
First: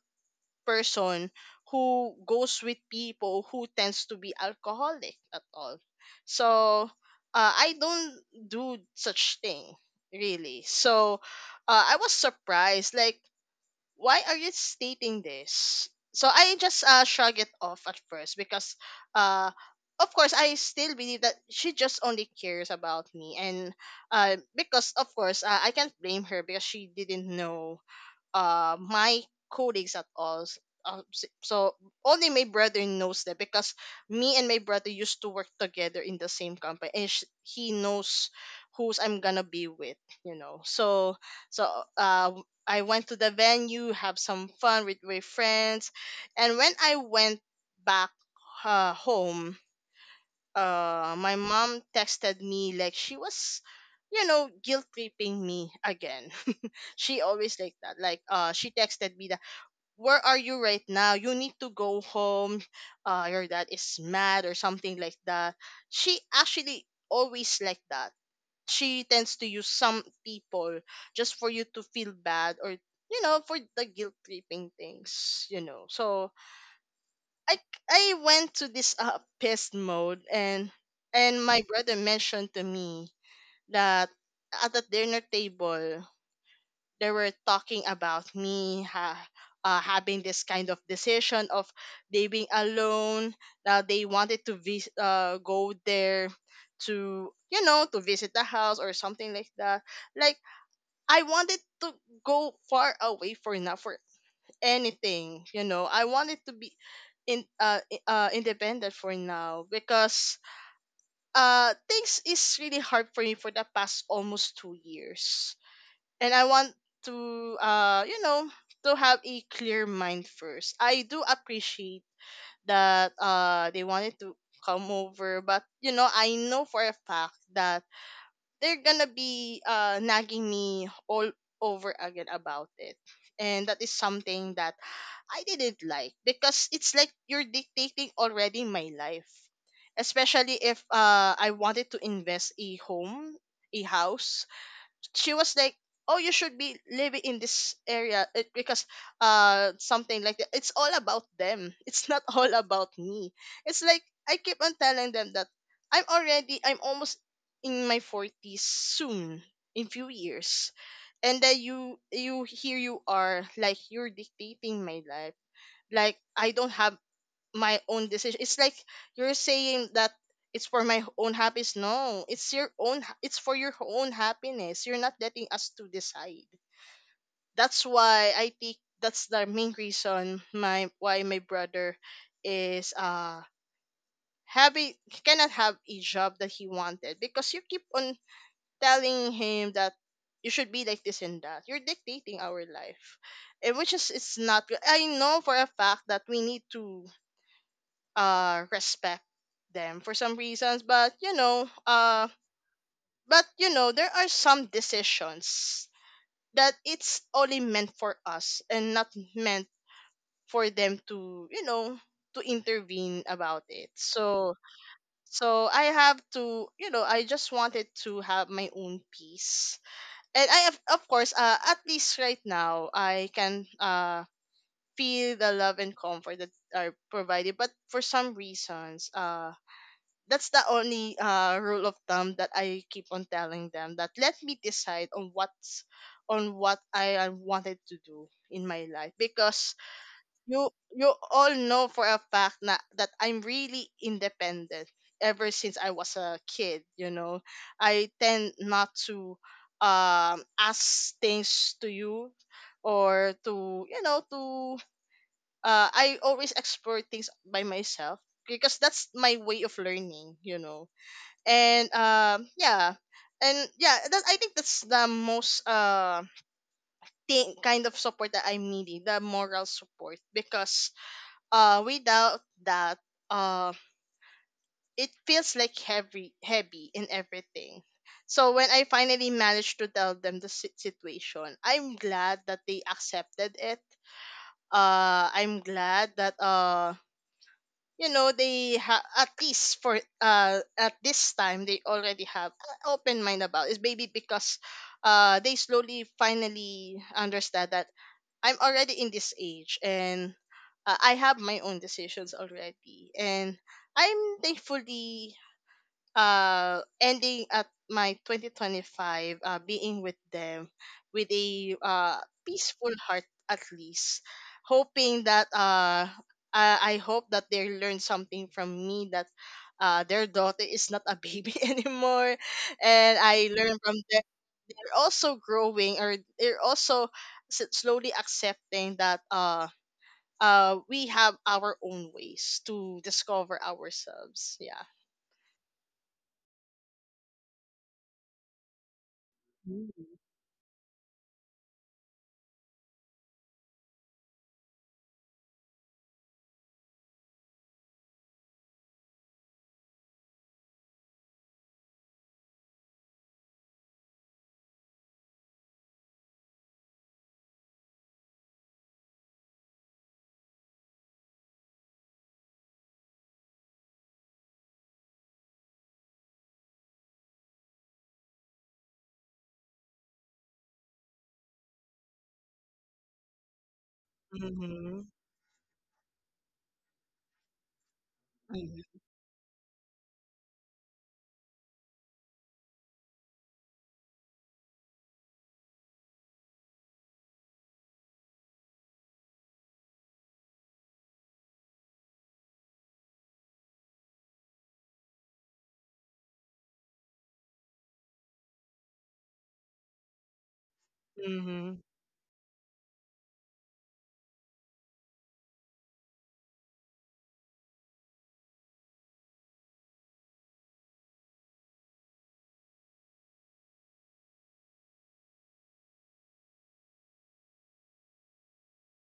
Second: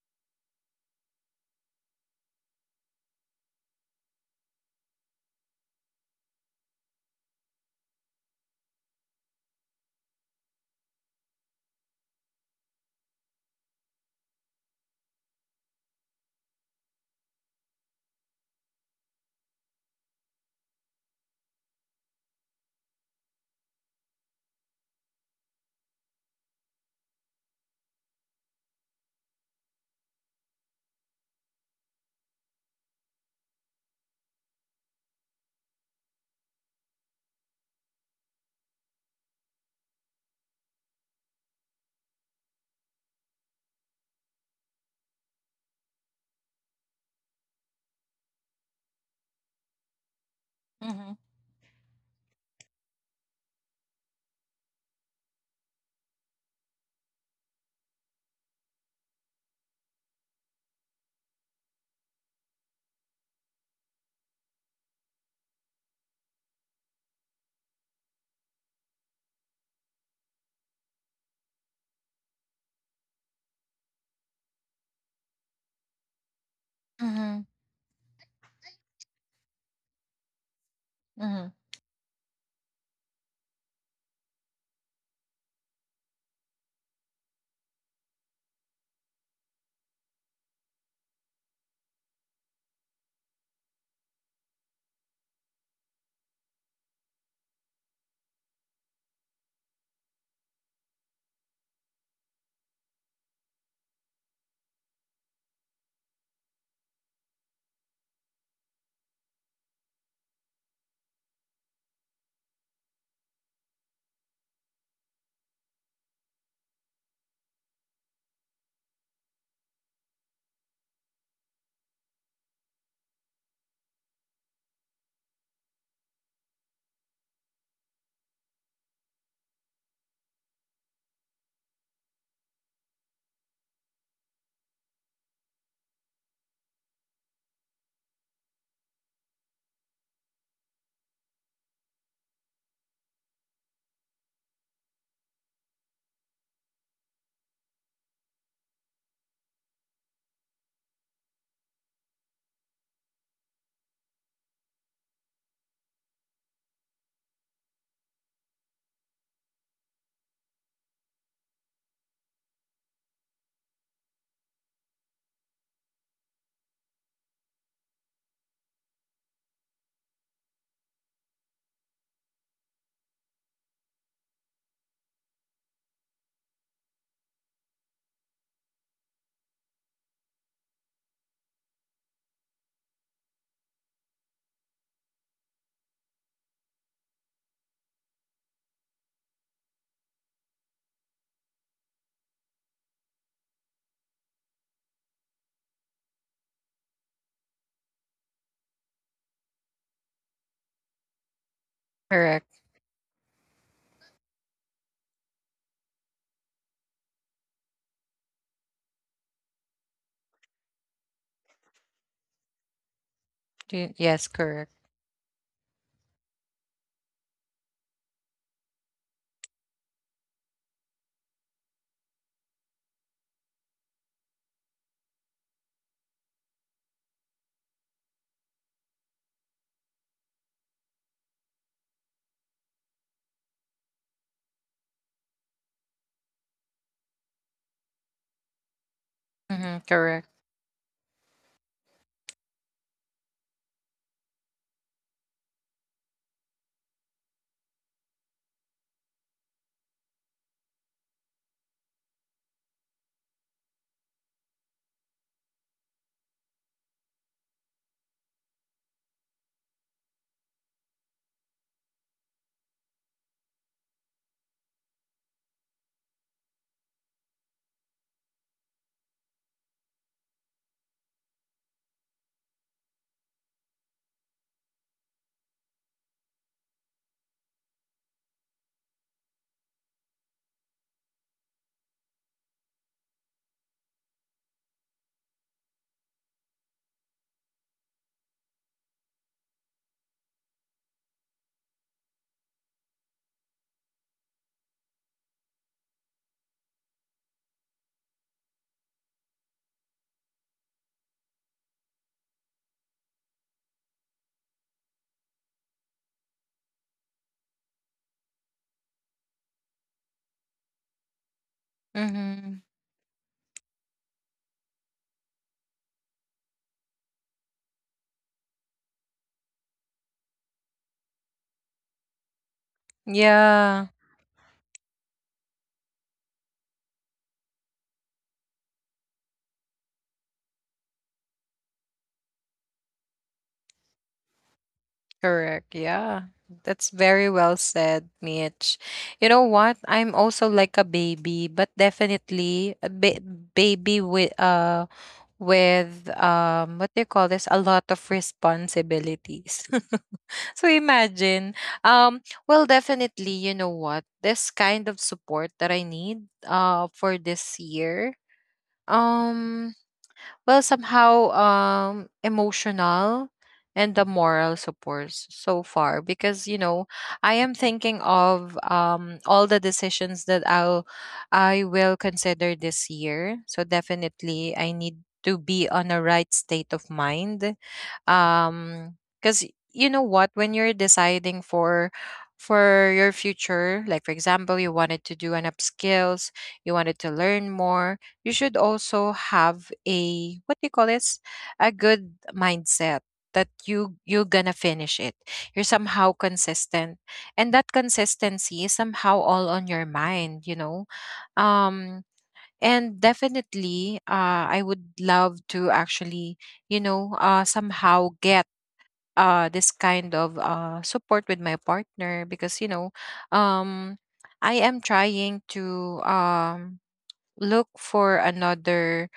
person who goes with people who tends to be alcoholic at all. So I don't do such thing really. So I was surprised. Like, why are you stating this? So I just shrug it off at first because, uh, of course, I still believe that she just only cares about me. And because of course, I can't blame her because she didn't know my colleagues at all. So only my brother knows that, because me and my brother used to work together in the same company, and he knows who's I'm gonna be with. You know, so so uh, I went to the venue, have some fun with my friends. And when I went back home,
Mm hmm.
my mom texted me like she was, guilt tripping me again. She always like that. Like she texted me that, where are you right now? You need to go home. Your dad is mad or something like that. She actually always like that. She tends to use some people just for you to feel bad, or, for the guilt tripping things. So
Mm hmm.
I I went to this pissed mode, and
Mm
and
hmm.
my brother mentioned to me that at the dinner table they were talking about me, having this kind of decision of they being alone. Now they wanted to go there to, to visit the house or something like that. Like, I wanted to go far away, for not for anything. You know, I wanted to be independent for now, because things is really hard for me for the past almost 2 years, and I want to to have a clear mind first. I do appreciate that they wanted to come over, but, I know for a fact that they're gonna be nagging me all over again about it. And that is something that I didn't like because it's like you're dictating already my life. Especially if I wanted to invest a home, a house. She was like, oh, you should be living in this area, because something like that. It's all about them, it's not all about me. It's like, I keep on telling them that I'm almost in my 40s soon, in few years, and then you here you are, like, you're dictating my life, like I don't have my own decision. It's like you're saying that it's for my own happiness. No, it's your own. It's for your own happiness. You're not letting us to decide. That's why I think that's the main reason, my why my brother is having cannot have a job that he wanted, because you keep on telling him that you should be like this and that. You're dictating our life, and which is it's not good. I know for a fact that we need to respect them for some reasons,
Correct.
but you know there are some decisions that it's only meant for us, and not meant for them to, to intervene about it.
Do Yes,
so
correct.
so I have to, I just wanted to have my own peace. And I have, of course, at least right now I can feel the love and comfort that are provided, but for some reasons. That's the only rule of thumb that I keep on telling them, that let me decide on what I wanted to do in my life. Because
Mhm, correct.
you you all know for a fact na that I'm really independent ever since I was a kid. I tend not to ask things to you, or to, to I always explore things by myself because that's my way of learning. And yeah. And yeah, that I think that's the most thing kind of support that I'm needing, the moral support. Because without that, uh it feels like heavy, heavy in everything. So when I finally managed to tell them the situation, I'm glad that they accepted it. I'm glad that at least for at this time they already have an open mind about it, maybe because they slowly finally understand that I'm already in this age. And I have my own decisions already. And I'm, thankfully, ending at my 2025, being with them with a
Mhm.
peaceful heart, at least hoping that I hope that they learn something from me, that their daughter is not a baby anymore. And I learn
Yeah,
from them, they're also growing, or they're also slowly accepting that we have our own ways to discover ourselves. Yeah.
Yeah. That's very well said, Mitch. You know what? I'm also like a baby, but definitely baby with what do you call this? A lot of responsibilities. So imagine. Um well, definitely, you know what? This kind of support that I need for this year. Um well, somehow, emotional and the moral support so far, because you know, I am thinking of all the decisions that I will consider this year. So definitely I need
Mm.
to be on a right state of mind.
Hmm.
um because you know what, when you're deciding for your future, like for example, you wanted to do an upskills, you wanted to learn more, you should also have a, what do you call this, a good mindset that you're gonna finish it, you're somehow consistent, and that consistency is somehow all on your mind, you know.
Mhm.
um and definitely, I would love to actually, you know, somehow get this kind of support with my partner, because you know, um I am trying to, look for another,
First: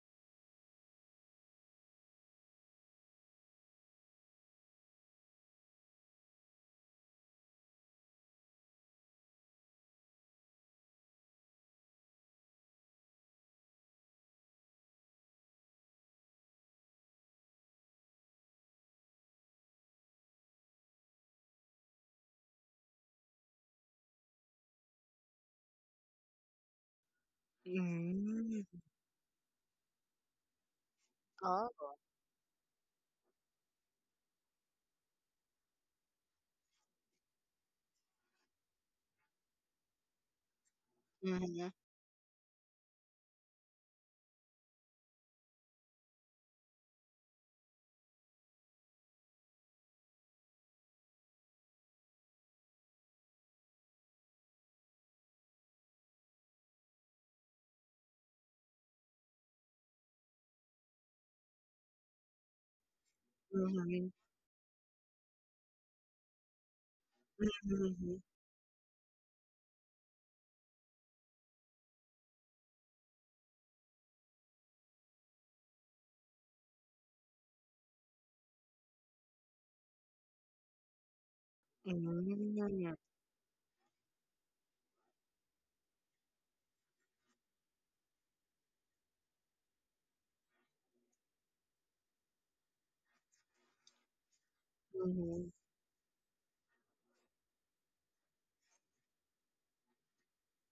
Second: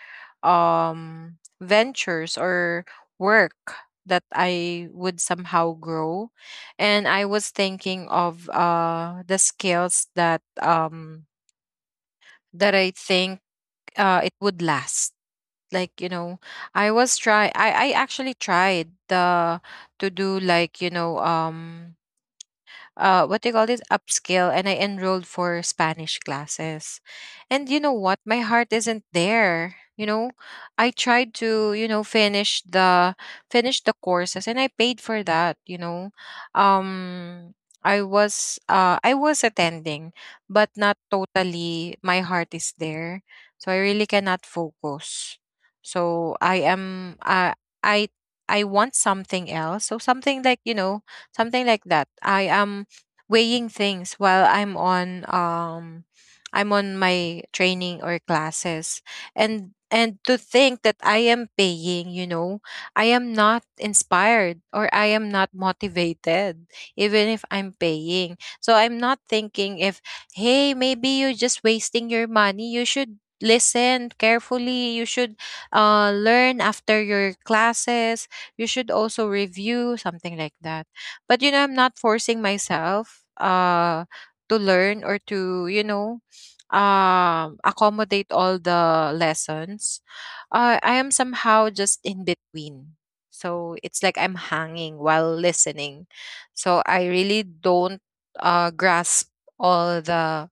ventures or work that I would somehow grow. And I was thinking of the skills that that I think it would last. Like, you know, I was try I actually tried the to do like, you know, what they call this upskill, and I enrolled for Spanish classes. And you know what? My
Mhm.
heart isn't there. You know, I tried
Oh.
to, you know, finish the courses, and I paid for that, you know. Um I was attending, but not
Mhm.
totally my heart is there. So I really cannot focus. So I am I I want something else. So something like, you know, something like that. I am weighing things while I'm on my training or classes, and to think that I am paying, you know, I am not
Mhm.
inspired or I am not motivated even if I'm
Mhm.
paying. So I'm not thinking, if hey, maybe you're just wasting your money. You should listen carefully. You should learn after your classes. You should also review, something like that. But you know, I'm not forcing
Mhm.
myself to learn, or to, you know, accommodate all the lessons. I am somehow just in between. So it's like I'm hanging
Mhm.
while listening. So I really don't grasp all the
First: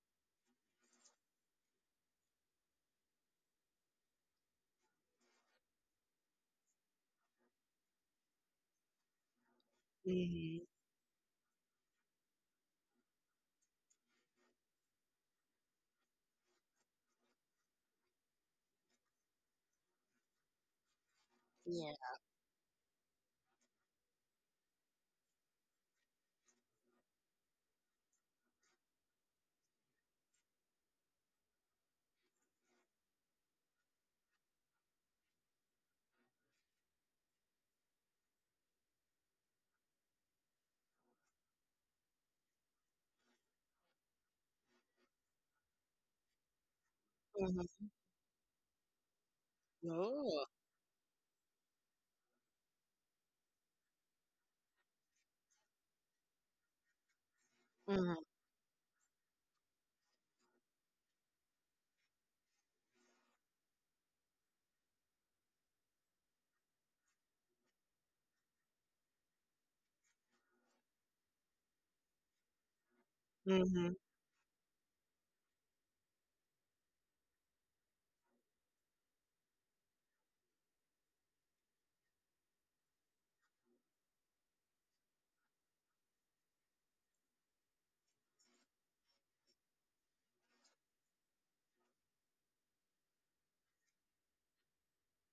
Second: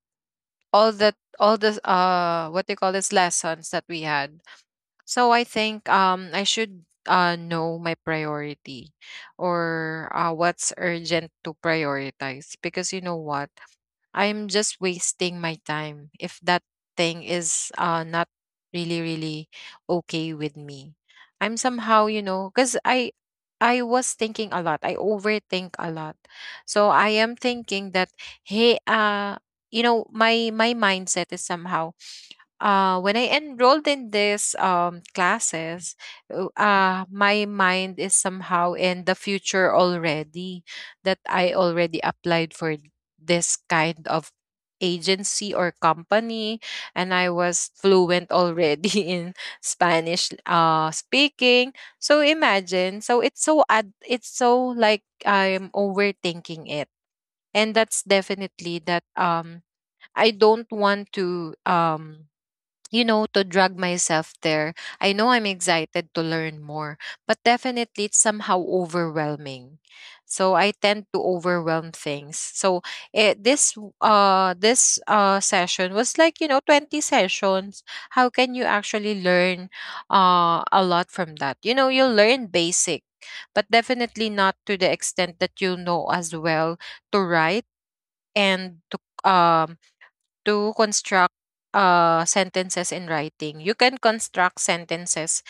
all the all the what do you call this, lessons that we had. So I think I should know my priority, or
Mhm.
what's urgent to prioritize, because you know what, I'm just wasting my time if that thing is not really really okay with me. I'm somehow,
Yeah.
you know, cuz I was thinking a lot. I overthink a lot. So I am thinking that, hey, you know, my mindset is somehow when I enrolled in this classes, my mind is somehow in the future already, that I already applied for this kind of agency or company, and I was
Mhm.
fluent already in Spanish,
Oh.
speaking. So imagine, so it's it's so like I'm overthinking it. And that's
Mhm.
definitely that, I don't want to, you know, to drag myself there. I know I'm excited to learn more, but definitely it's somehow overwhelming. So I tend to overwhelm things. So
Mhm.
this session was like, you know, 20 sessions. How can you actually learn a lot from that? You know, you'll learn basic, but definitely not to the extent that you know as well to write, and to, um to construct sentences in writing. You can construct sentences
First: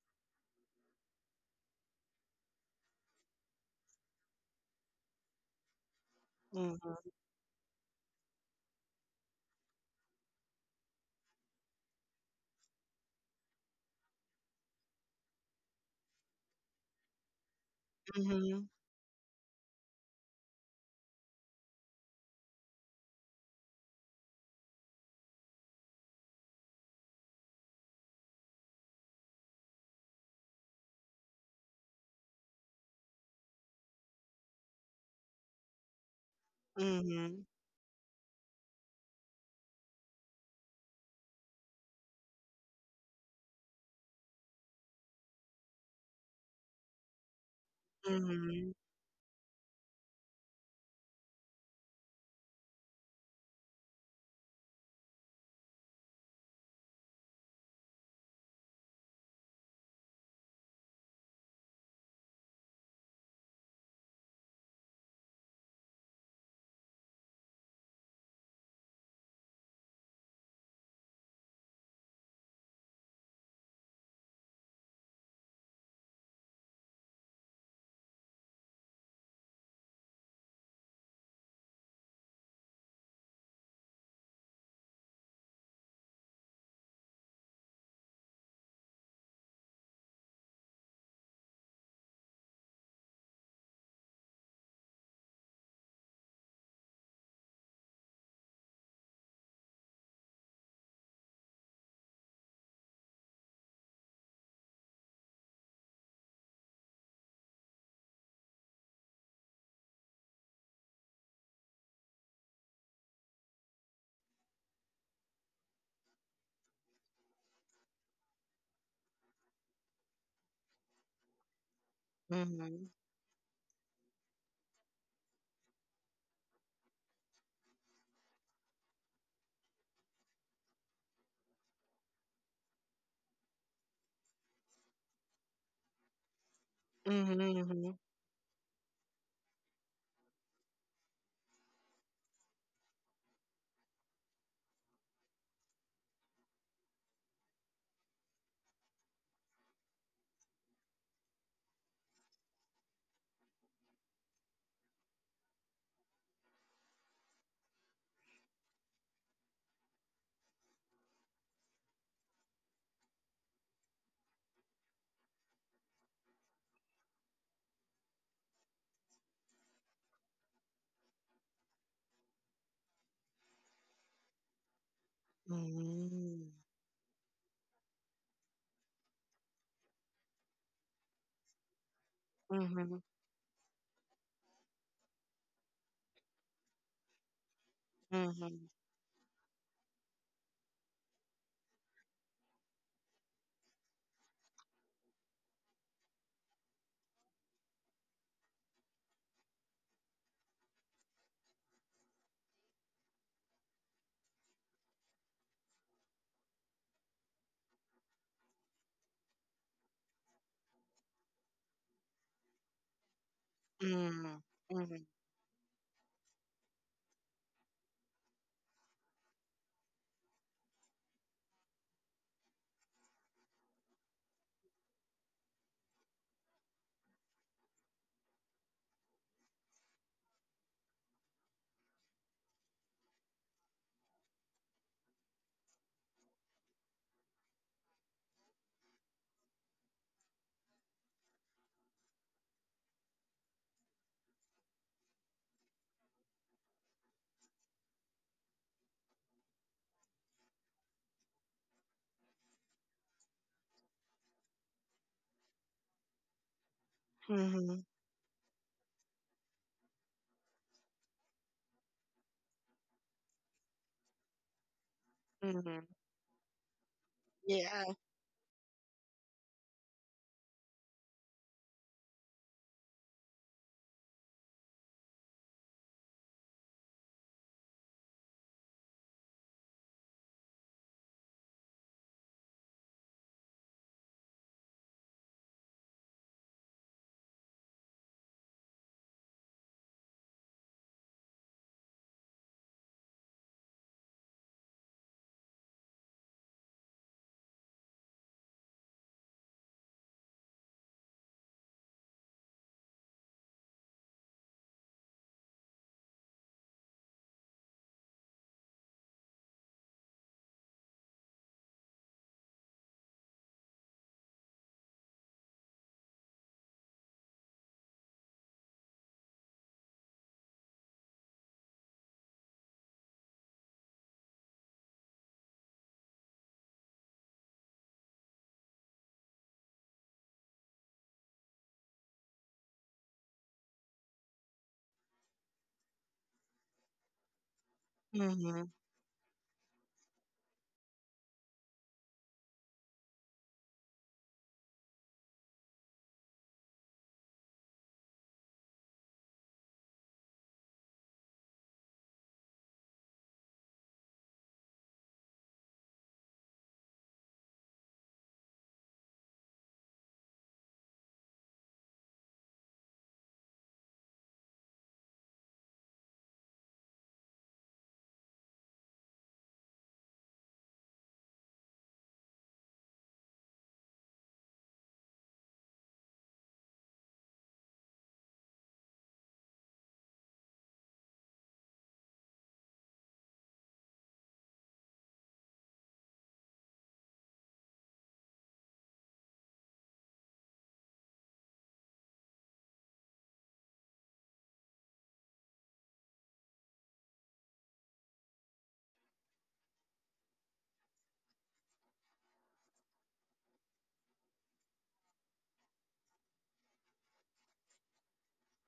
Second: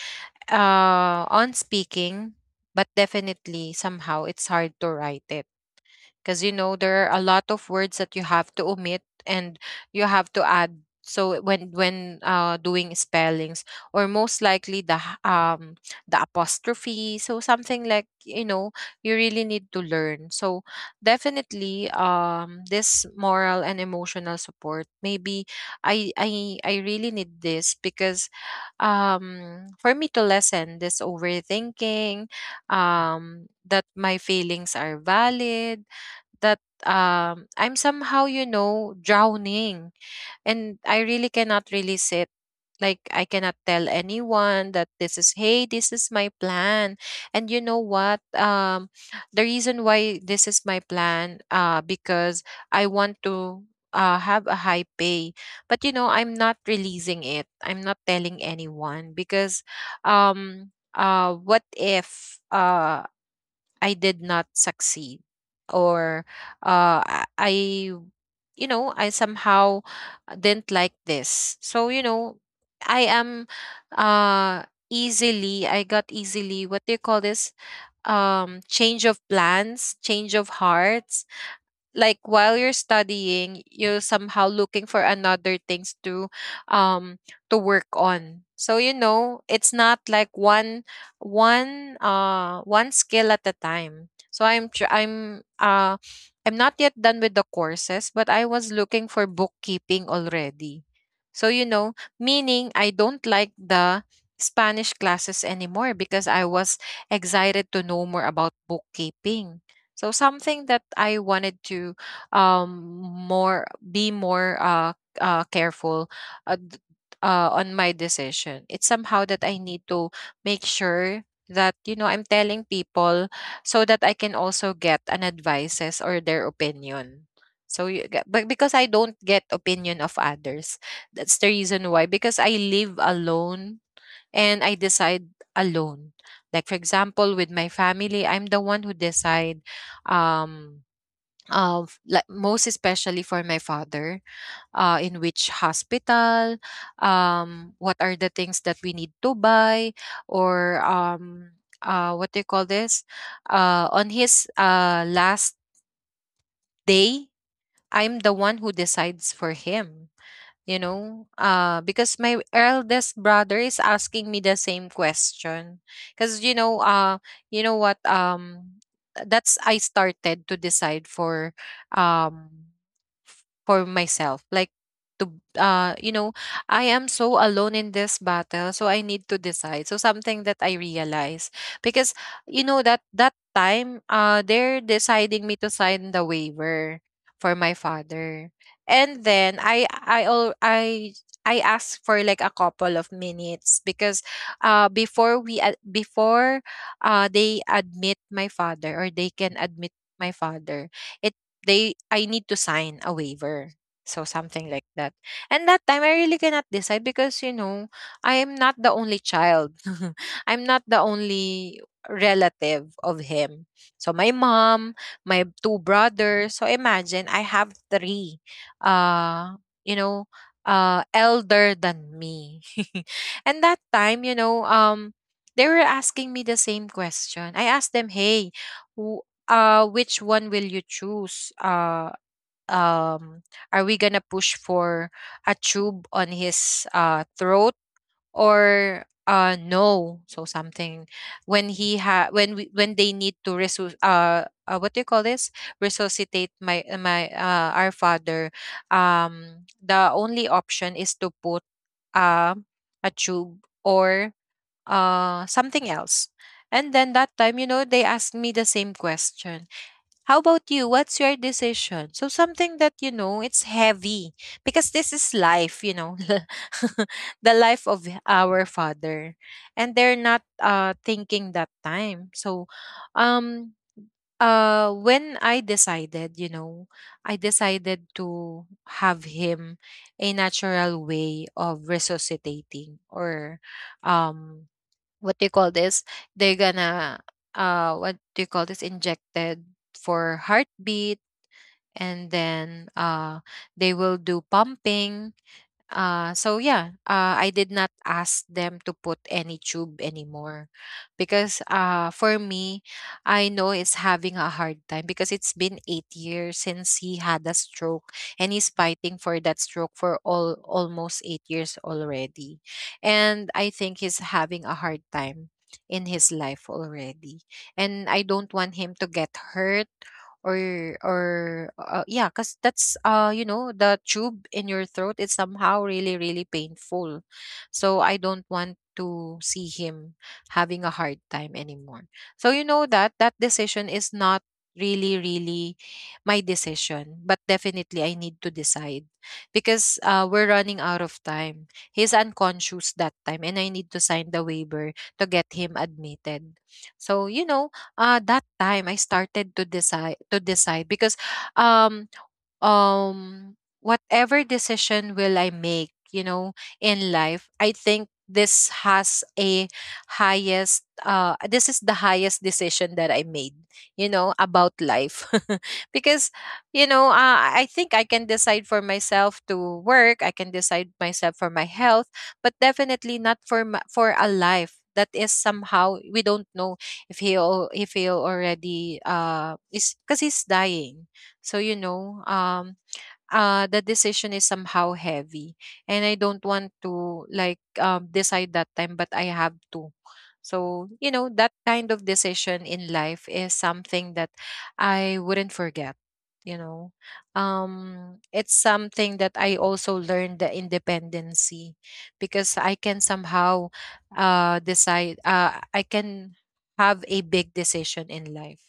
on speaking, but definitely somehow it's hard to write it, because you know
Mhm.
there are a lot of words that you have to omit, and you have to add. So when doing spellings, or most likely the apostrophe, so something like, you
Mhm.
know, you really need to learn. So definitely this moral and emotional support, maybe I really need this, because for me to lessen this overthinking, that my feelings are valid, that
Mhm.
I'm somehow, you know, drowning, and I really cannot release it. Like I cannot tell anyone that this is, hey, this is my plan. And you know what?
Mhm.
The reason why this is my plan, because I want to, have a high pay, but you know, I'm not releasing it, I'm not telling anyone, because um what if I did not succeed, or uh, I I, you know, I somehow didn't like this. So you know, I am uh easily I got easily, what do you call this, change of plans, change of hearts. Like while you're studying, you're somehow looking for another things to, um to work on. So you know, it's not like one skill at a time. So I'm tr- I'm I'm not yet done with the courses, but I was looking for bookkeeping already. So you know, meaning I don't like the Spanish classes anymore, because I was excited to know more about bookkeeping. So something that I wanted to, um more be more careful, uh, d- on my decision. It's somehow that I need to make sure that, you know, I'm telling
Mhm.
people, so that I can also get an advices or their opinion. So but because I don't get opinion of others. That's the reason why, because I live alone, and I decide alone. Like for example, with my
Mhm.
family, I'm the one who decide, um of, like most especially for my father, in which hospital, what are the things that we need to buy, or what do you call this, on his last day, I'm the one who decides for him, you know, because my eldest brother is asking me the same question. Because you know, you know what, that's, I started to decide for, um for myself, like to, you know,
Mhm.
I am so alone in this battle, so I need to decide. So something that I realize, because you know,
Mhm.
that that time, they're deciding me to sign the waiver for my father.
Mhm.
And then I I asked for like a couple of minutes, because before they admit my father, or they can admit my father, it they, I need to sign a waiver. So something like that. And that time, I really cannot decide because, you know, I am not the only child. I'm not the only relative of him. So my
Mhm.
mom,
Mhm.
my two brothers. So imagine, I have three, uh you know, elder than me. And that time, you know, they were asking me the same question. I asked them, "Hey, who, which one will you choose, um are we gonna push for a tube on his throat, or no, so something. When he ha when they need to what do you call this, resuscitate my, our father, the only option is to put uh a tube, or something else. And then that time, you
Mhm.
know, they asked me the same question, how about you? What's your decision? So something that you know, it's heavy, because this is
Mhm.
life, you know, the
Yeah.
life of our father, and they're not thinking that time. So, um, when I decided, you know, I decided to have him a natural way of resuscitating, or, um, what do you call this? They're gonna what do you call this? Injected for heartbeat, and then they will do pumping. I did not ask them to put any tube anymore because for me, I know it's having a hard time because it's been 8 years since he had a stroke, and he's fighting for that stroke for all almost 8 years already, and I think he's having a hard time in his life already, and I don't want him to get hurt or or yeah, because that's you know the tube in your throat is somehow really really painful, so I don't want to see him having a hard time anymore. So you know that decision is not really really my decision, but definitely I need to
Mhm.
decide because we're running out of time, he's unconscious that time, and I need to sign the waiver to get him admitted. So you know, that time I started to decide because um whatever decision will I make, you know, in life, I think this has a highest this is the highest decision that I made, you know, about life. Because you know, I think I can decide for myself to work, I can decide myself for my health, but definitely not for for a life that is somehow we don't know if if he already is, because he's dying. So you know the decision is somehow heavy, and I don't want to like decide that time, but I have to. So, you know, that kind of decision in life is something that I wouldn't forget, you know. It's something that I also learned, the independency, because I can somehow decide I can have a big decision in life.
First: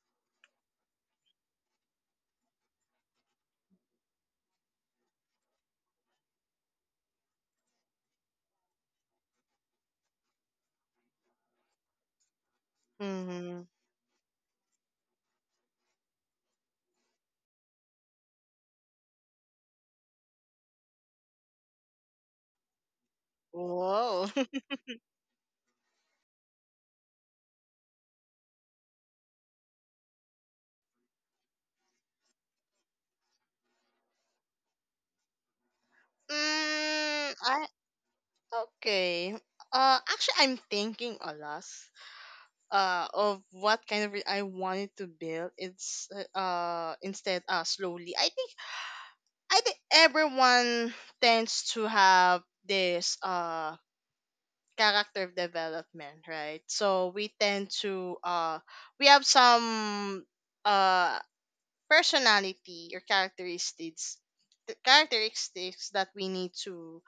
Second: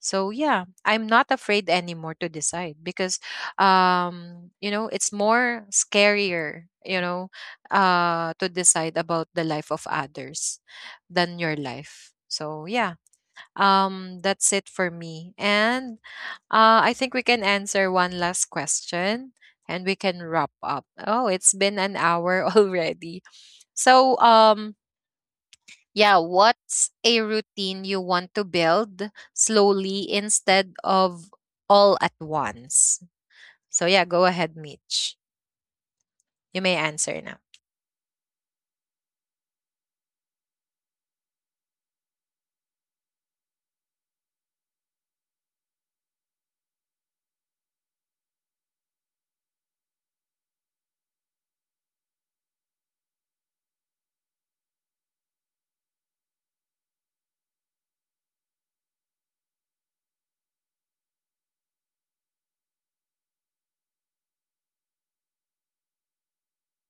So, yeah, I'm not afraid anymore to decide because you know it's more scarier, you know, to decide about the life of others than your life. So yeah,
Mhm.
that's it for me. And I think we can answer one last question and we can wrap up. Oh, it's been an hour already.
Whoa.
So yeah, what's a routine you want to build slowly instead of all at once? So yeah, go ahead, Mitch, you may
mm,
answer now.
I Okay. Actually, I'm thinking a lot. Of what kind of I wanted to build. It's, instead, slowly. I think everyone tends to have this character development, right? So we tend to we have some uh personality or characteristics that we need to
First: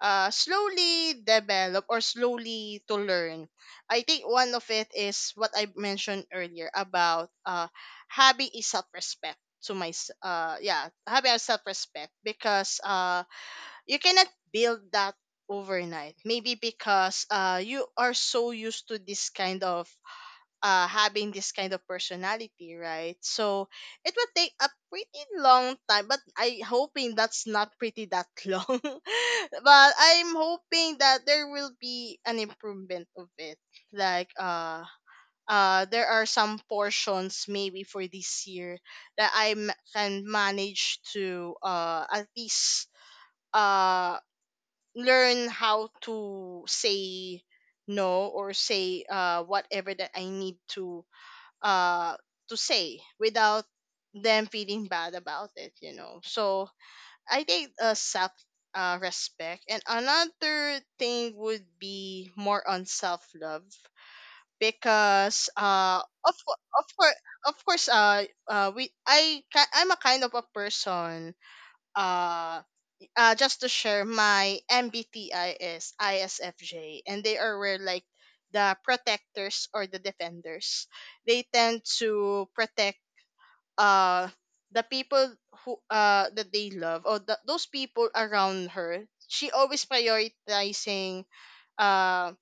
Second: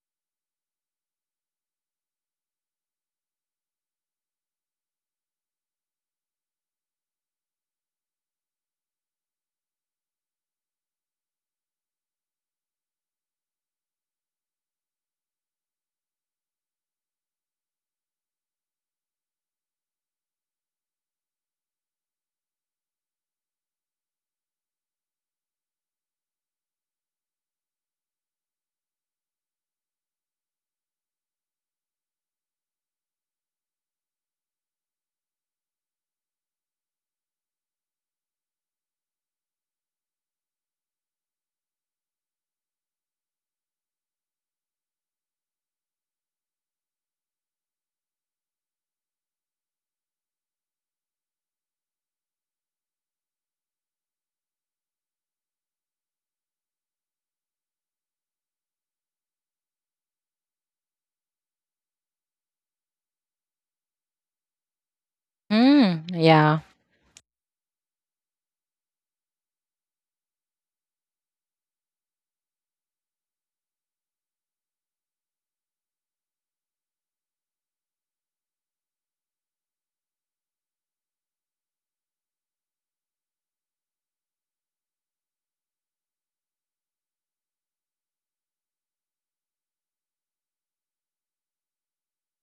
slowly develop, or slowly to learn. I think one of it is what I mentioned earlier about, having a self respect, to my s- yeah having a self respect because you cannot build that overnight, maybe because you are so used to this kind of, having this kind of personality, right? So it would take a pretty long time, but I hoping that's not pretty that long. But I'm hoping that there will be an improvement of it. Like, there are some portions maybe for this year that I can manage to at least uh learn how to say no, or say whatever that I need to, uh to say without them feeling bad about it. So, I think self, respect, and another thing would be more on self love. Because,
Mm,
of
yeah.
cour- of course of course I'm a kind of a person. uh just to share, my MBTI is ISFJ, and they are where like the protectors or the defenders. They tend to protect uh the people who that they love, or those people around her. She always prioritizing uh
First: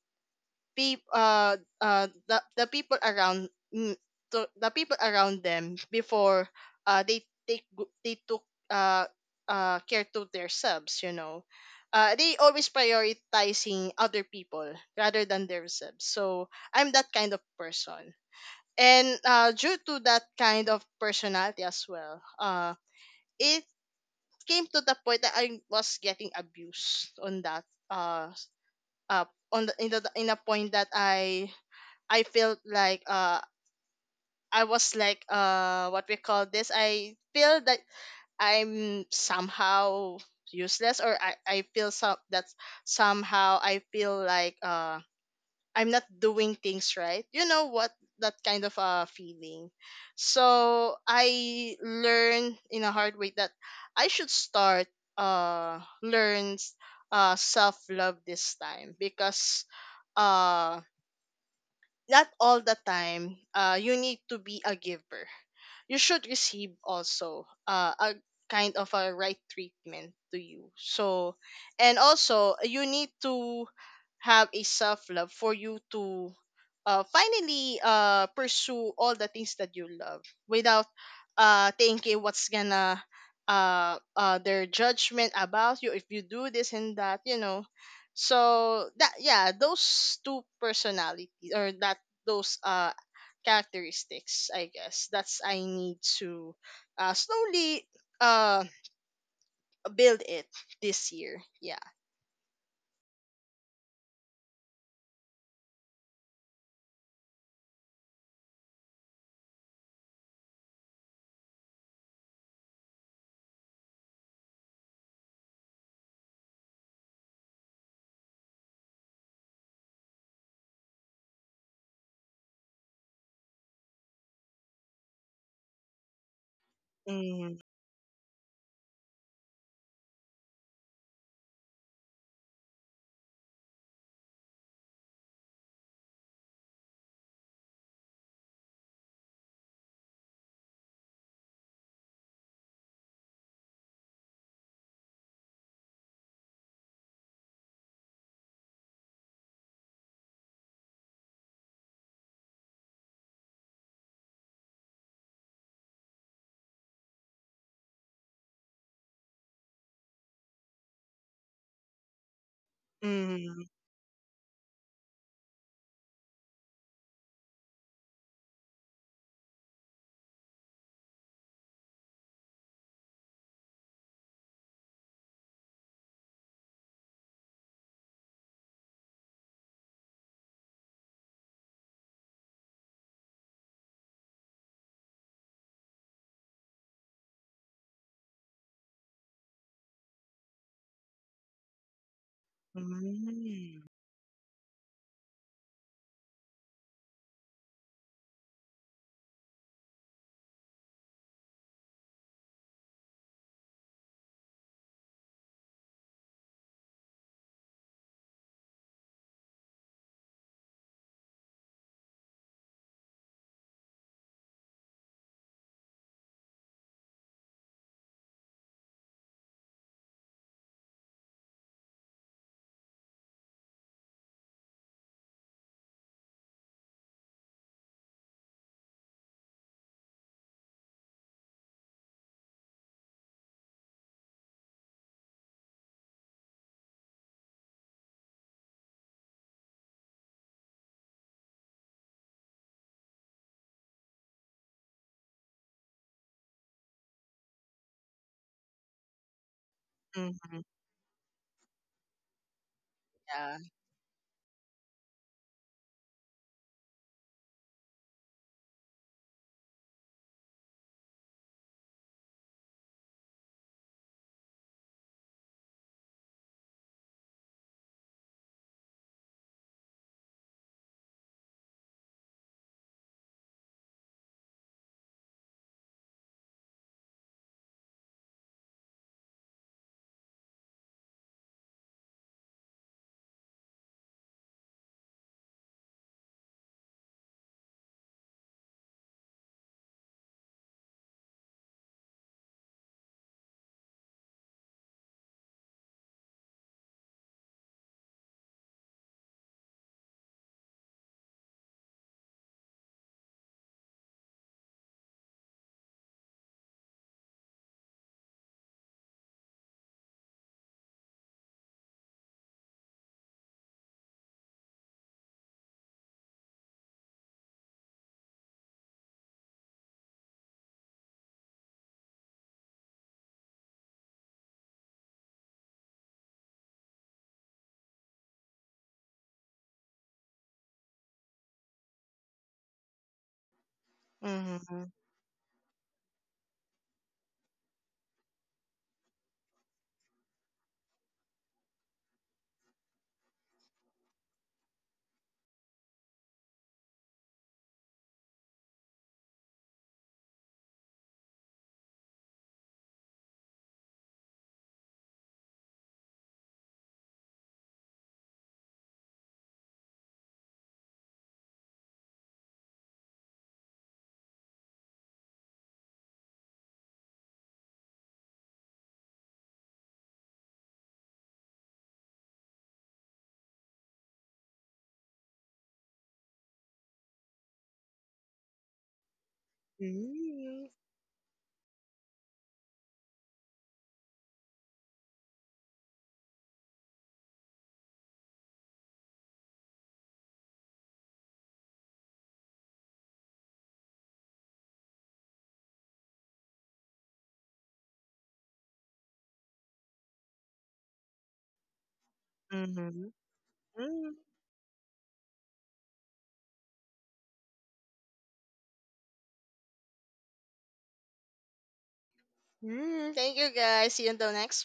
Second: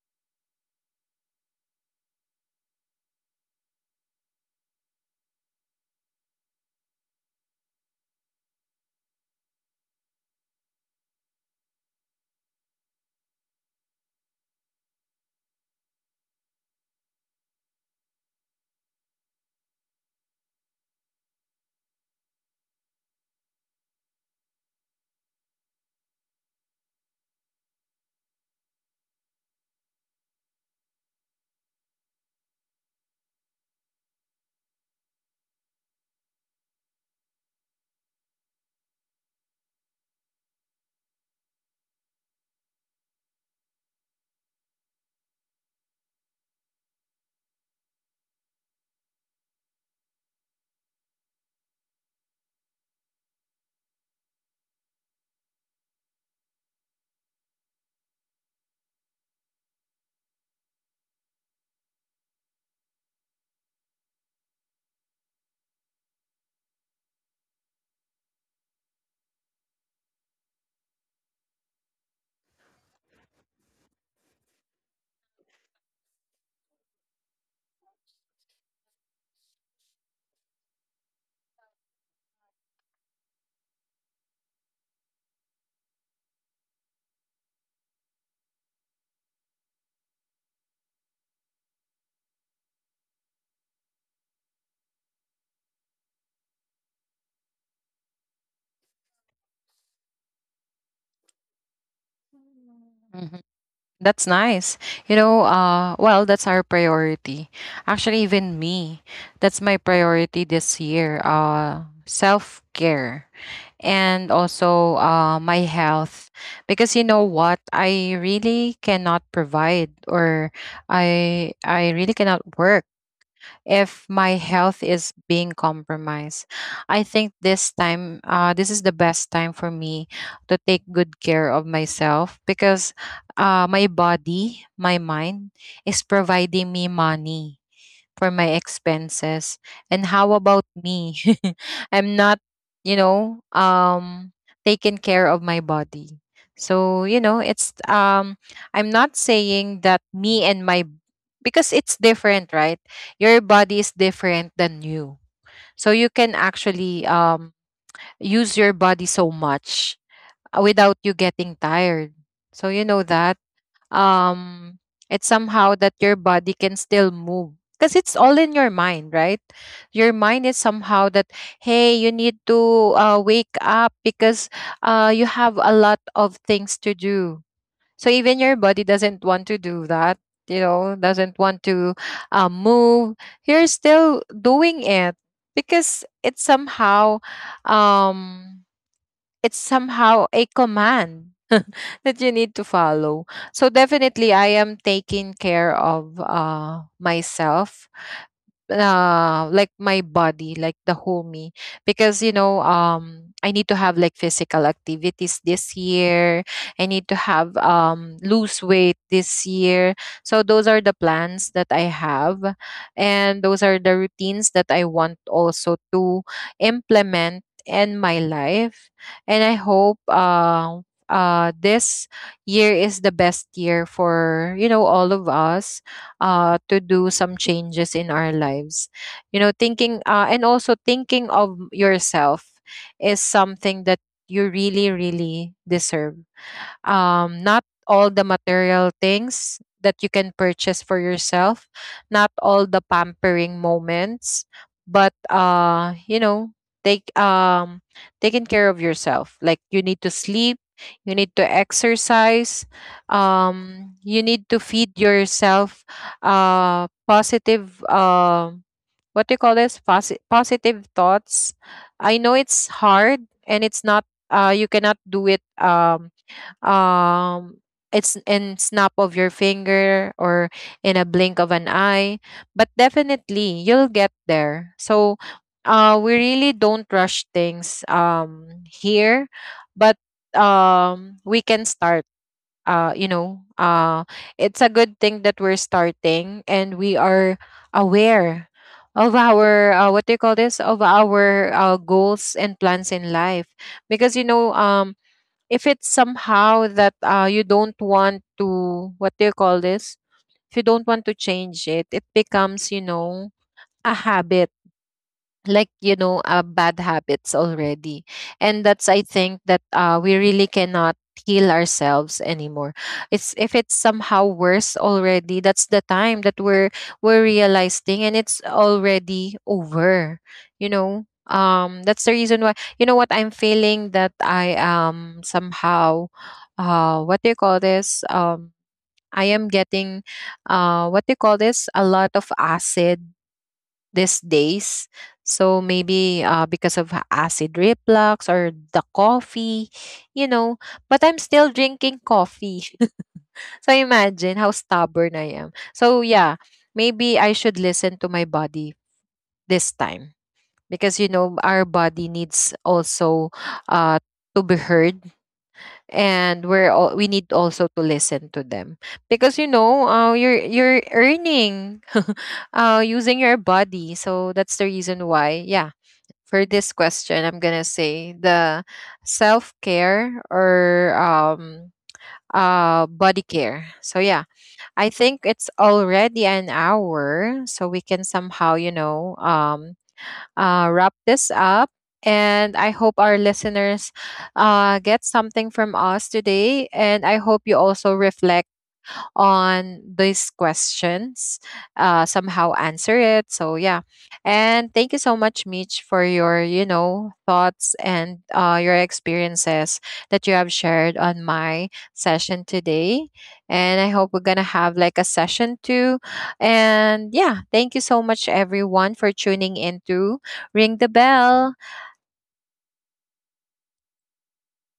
people, the people around, mm, to the people around them before they took uh care to themselves. They always prioritizing other people rather than themselves, so I'm that kind of person. And due to that kind of personality as well, it came to the point that I was getting abused on that, uh uh on the in a point that I felt like, I was like, what we call this, I feel that I'm somehow useless, or I feel some that somehow I feel like, I'm not doing things right. You know what, that kind of feeling. So I learned in a hard way that I should start, learn self love this time, because uh not all the time you need to be a giver. You should receive also, a kind of a right treatment to you. So, and also you need to have a self love for you to, finally, pursue all the things that you love without, thinking what's gonna, their judgment about you if you do this and that, so that, yeah, those two personalities, or that those characteristics, I guess that's, I need to slowly uh build it this year. Yeah.
Mhm. That's nice. You know, well, that's our priority. Actually, even me, that's my priority this year. Self care, and also my health. Because you know what, I really cannot provide, or I really cannot work if my health is being compromised. I think this
Mm,
time, this is the best time for me to take good care of myself because my body, my mind is providing me money for my expenses. And how about me? I'm not, you know, taking care of my body. So, you know, it's, I'm not saying that me and my, because it's different, right? Your body is different than you. So you can actually use your body so much without you getting tired. So you know that
mm,
um it's somehow that your body can still move because it's all in your mind, right? Your mind is somehow that, hey, you need to wake up because you have a lot of things to do. So even your body doesn't want to do that, you know, doesn't want to move. You're still doing it because um, it's somehow a command that you need to follow. So
mm,
definitely, I am taking care of myself, like my body, like the whole me, because you know I need to have like physical activities this year, I need to have lose weight this year. So those are the plans that I have, and those are the routines that I want also to implement in my life. And I hope this year is the best year for you know all of us to do some changes in our lives. You know, thinking and also thinking of yourself is something that you really, really deserve, not all the material things that you can purchase for yourself, not all the pampering moments, but you know, take taking care of yourself. Like you need to sleep,
mhm,
you need to exercise,
yeah.
you need to feed yourself positive what do you call this? Positive thoughts. I know it's hard and it's not you cannot do it, um it's in snap of your finger or in a blink of an eye, but definitely you'll get there. So we really don't rush things here, but we can start. uh you know uh it's a good thing that we're starting and we are aware of our what do you call this, of our goals and plans in life. Because you know if it's somehow that you don't want to, what do you call this, if you don't want to change it, it becomes, you know, a habit, like, you know, bad habits already. And that's I think that we really cannot heal ourselves anymore. It's if it's somehow worse already, that's the time that we're realizing, and it's already over. You know that's the reason why, you know what, I'm feeling that I am somehow what do you call this, I am getting what do you call this, a lot of acid these days.
Mhm,
So maybe because of acid reflux or the coffee, you know, but I'm still drinking coffee. So imagine how stubborn I am. So yeah, maybe I should listen to my body this time, because you know our body needs also uh to be heard, and we need also to listen to them because you know you're earning using your body, so that's the reason why. Yeah, for this question, I'm gonna say the self care, or body care. So yeah, I think it's already an hour, so we can somehow you know
mm,
wrap this up. And I hope our listeners get something from us today. And I hope you also reflect on these questions, somehow answer it. So yeah, and thank you so much, Mitch, for your you know thoughts and your experiences that you have shared on my session today.
mhm,
And I hope we're
mm.
gonna have like a session too. And yeah, thank you so much, everyone, for tuning in to Ring the Bell.
Mm, thank you guys, see you until next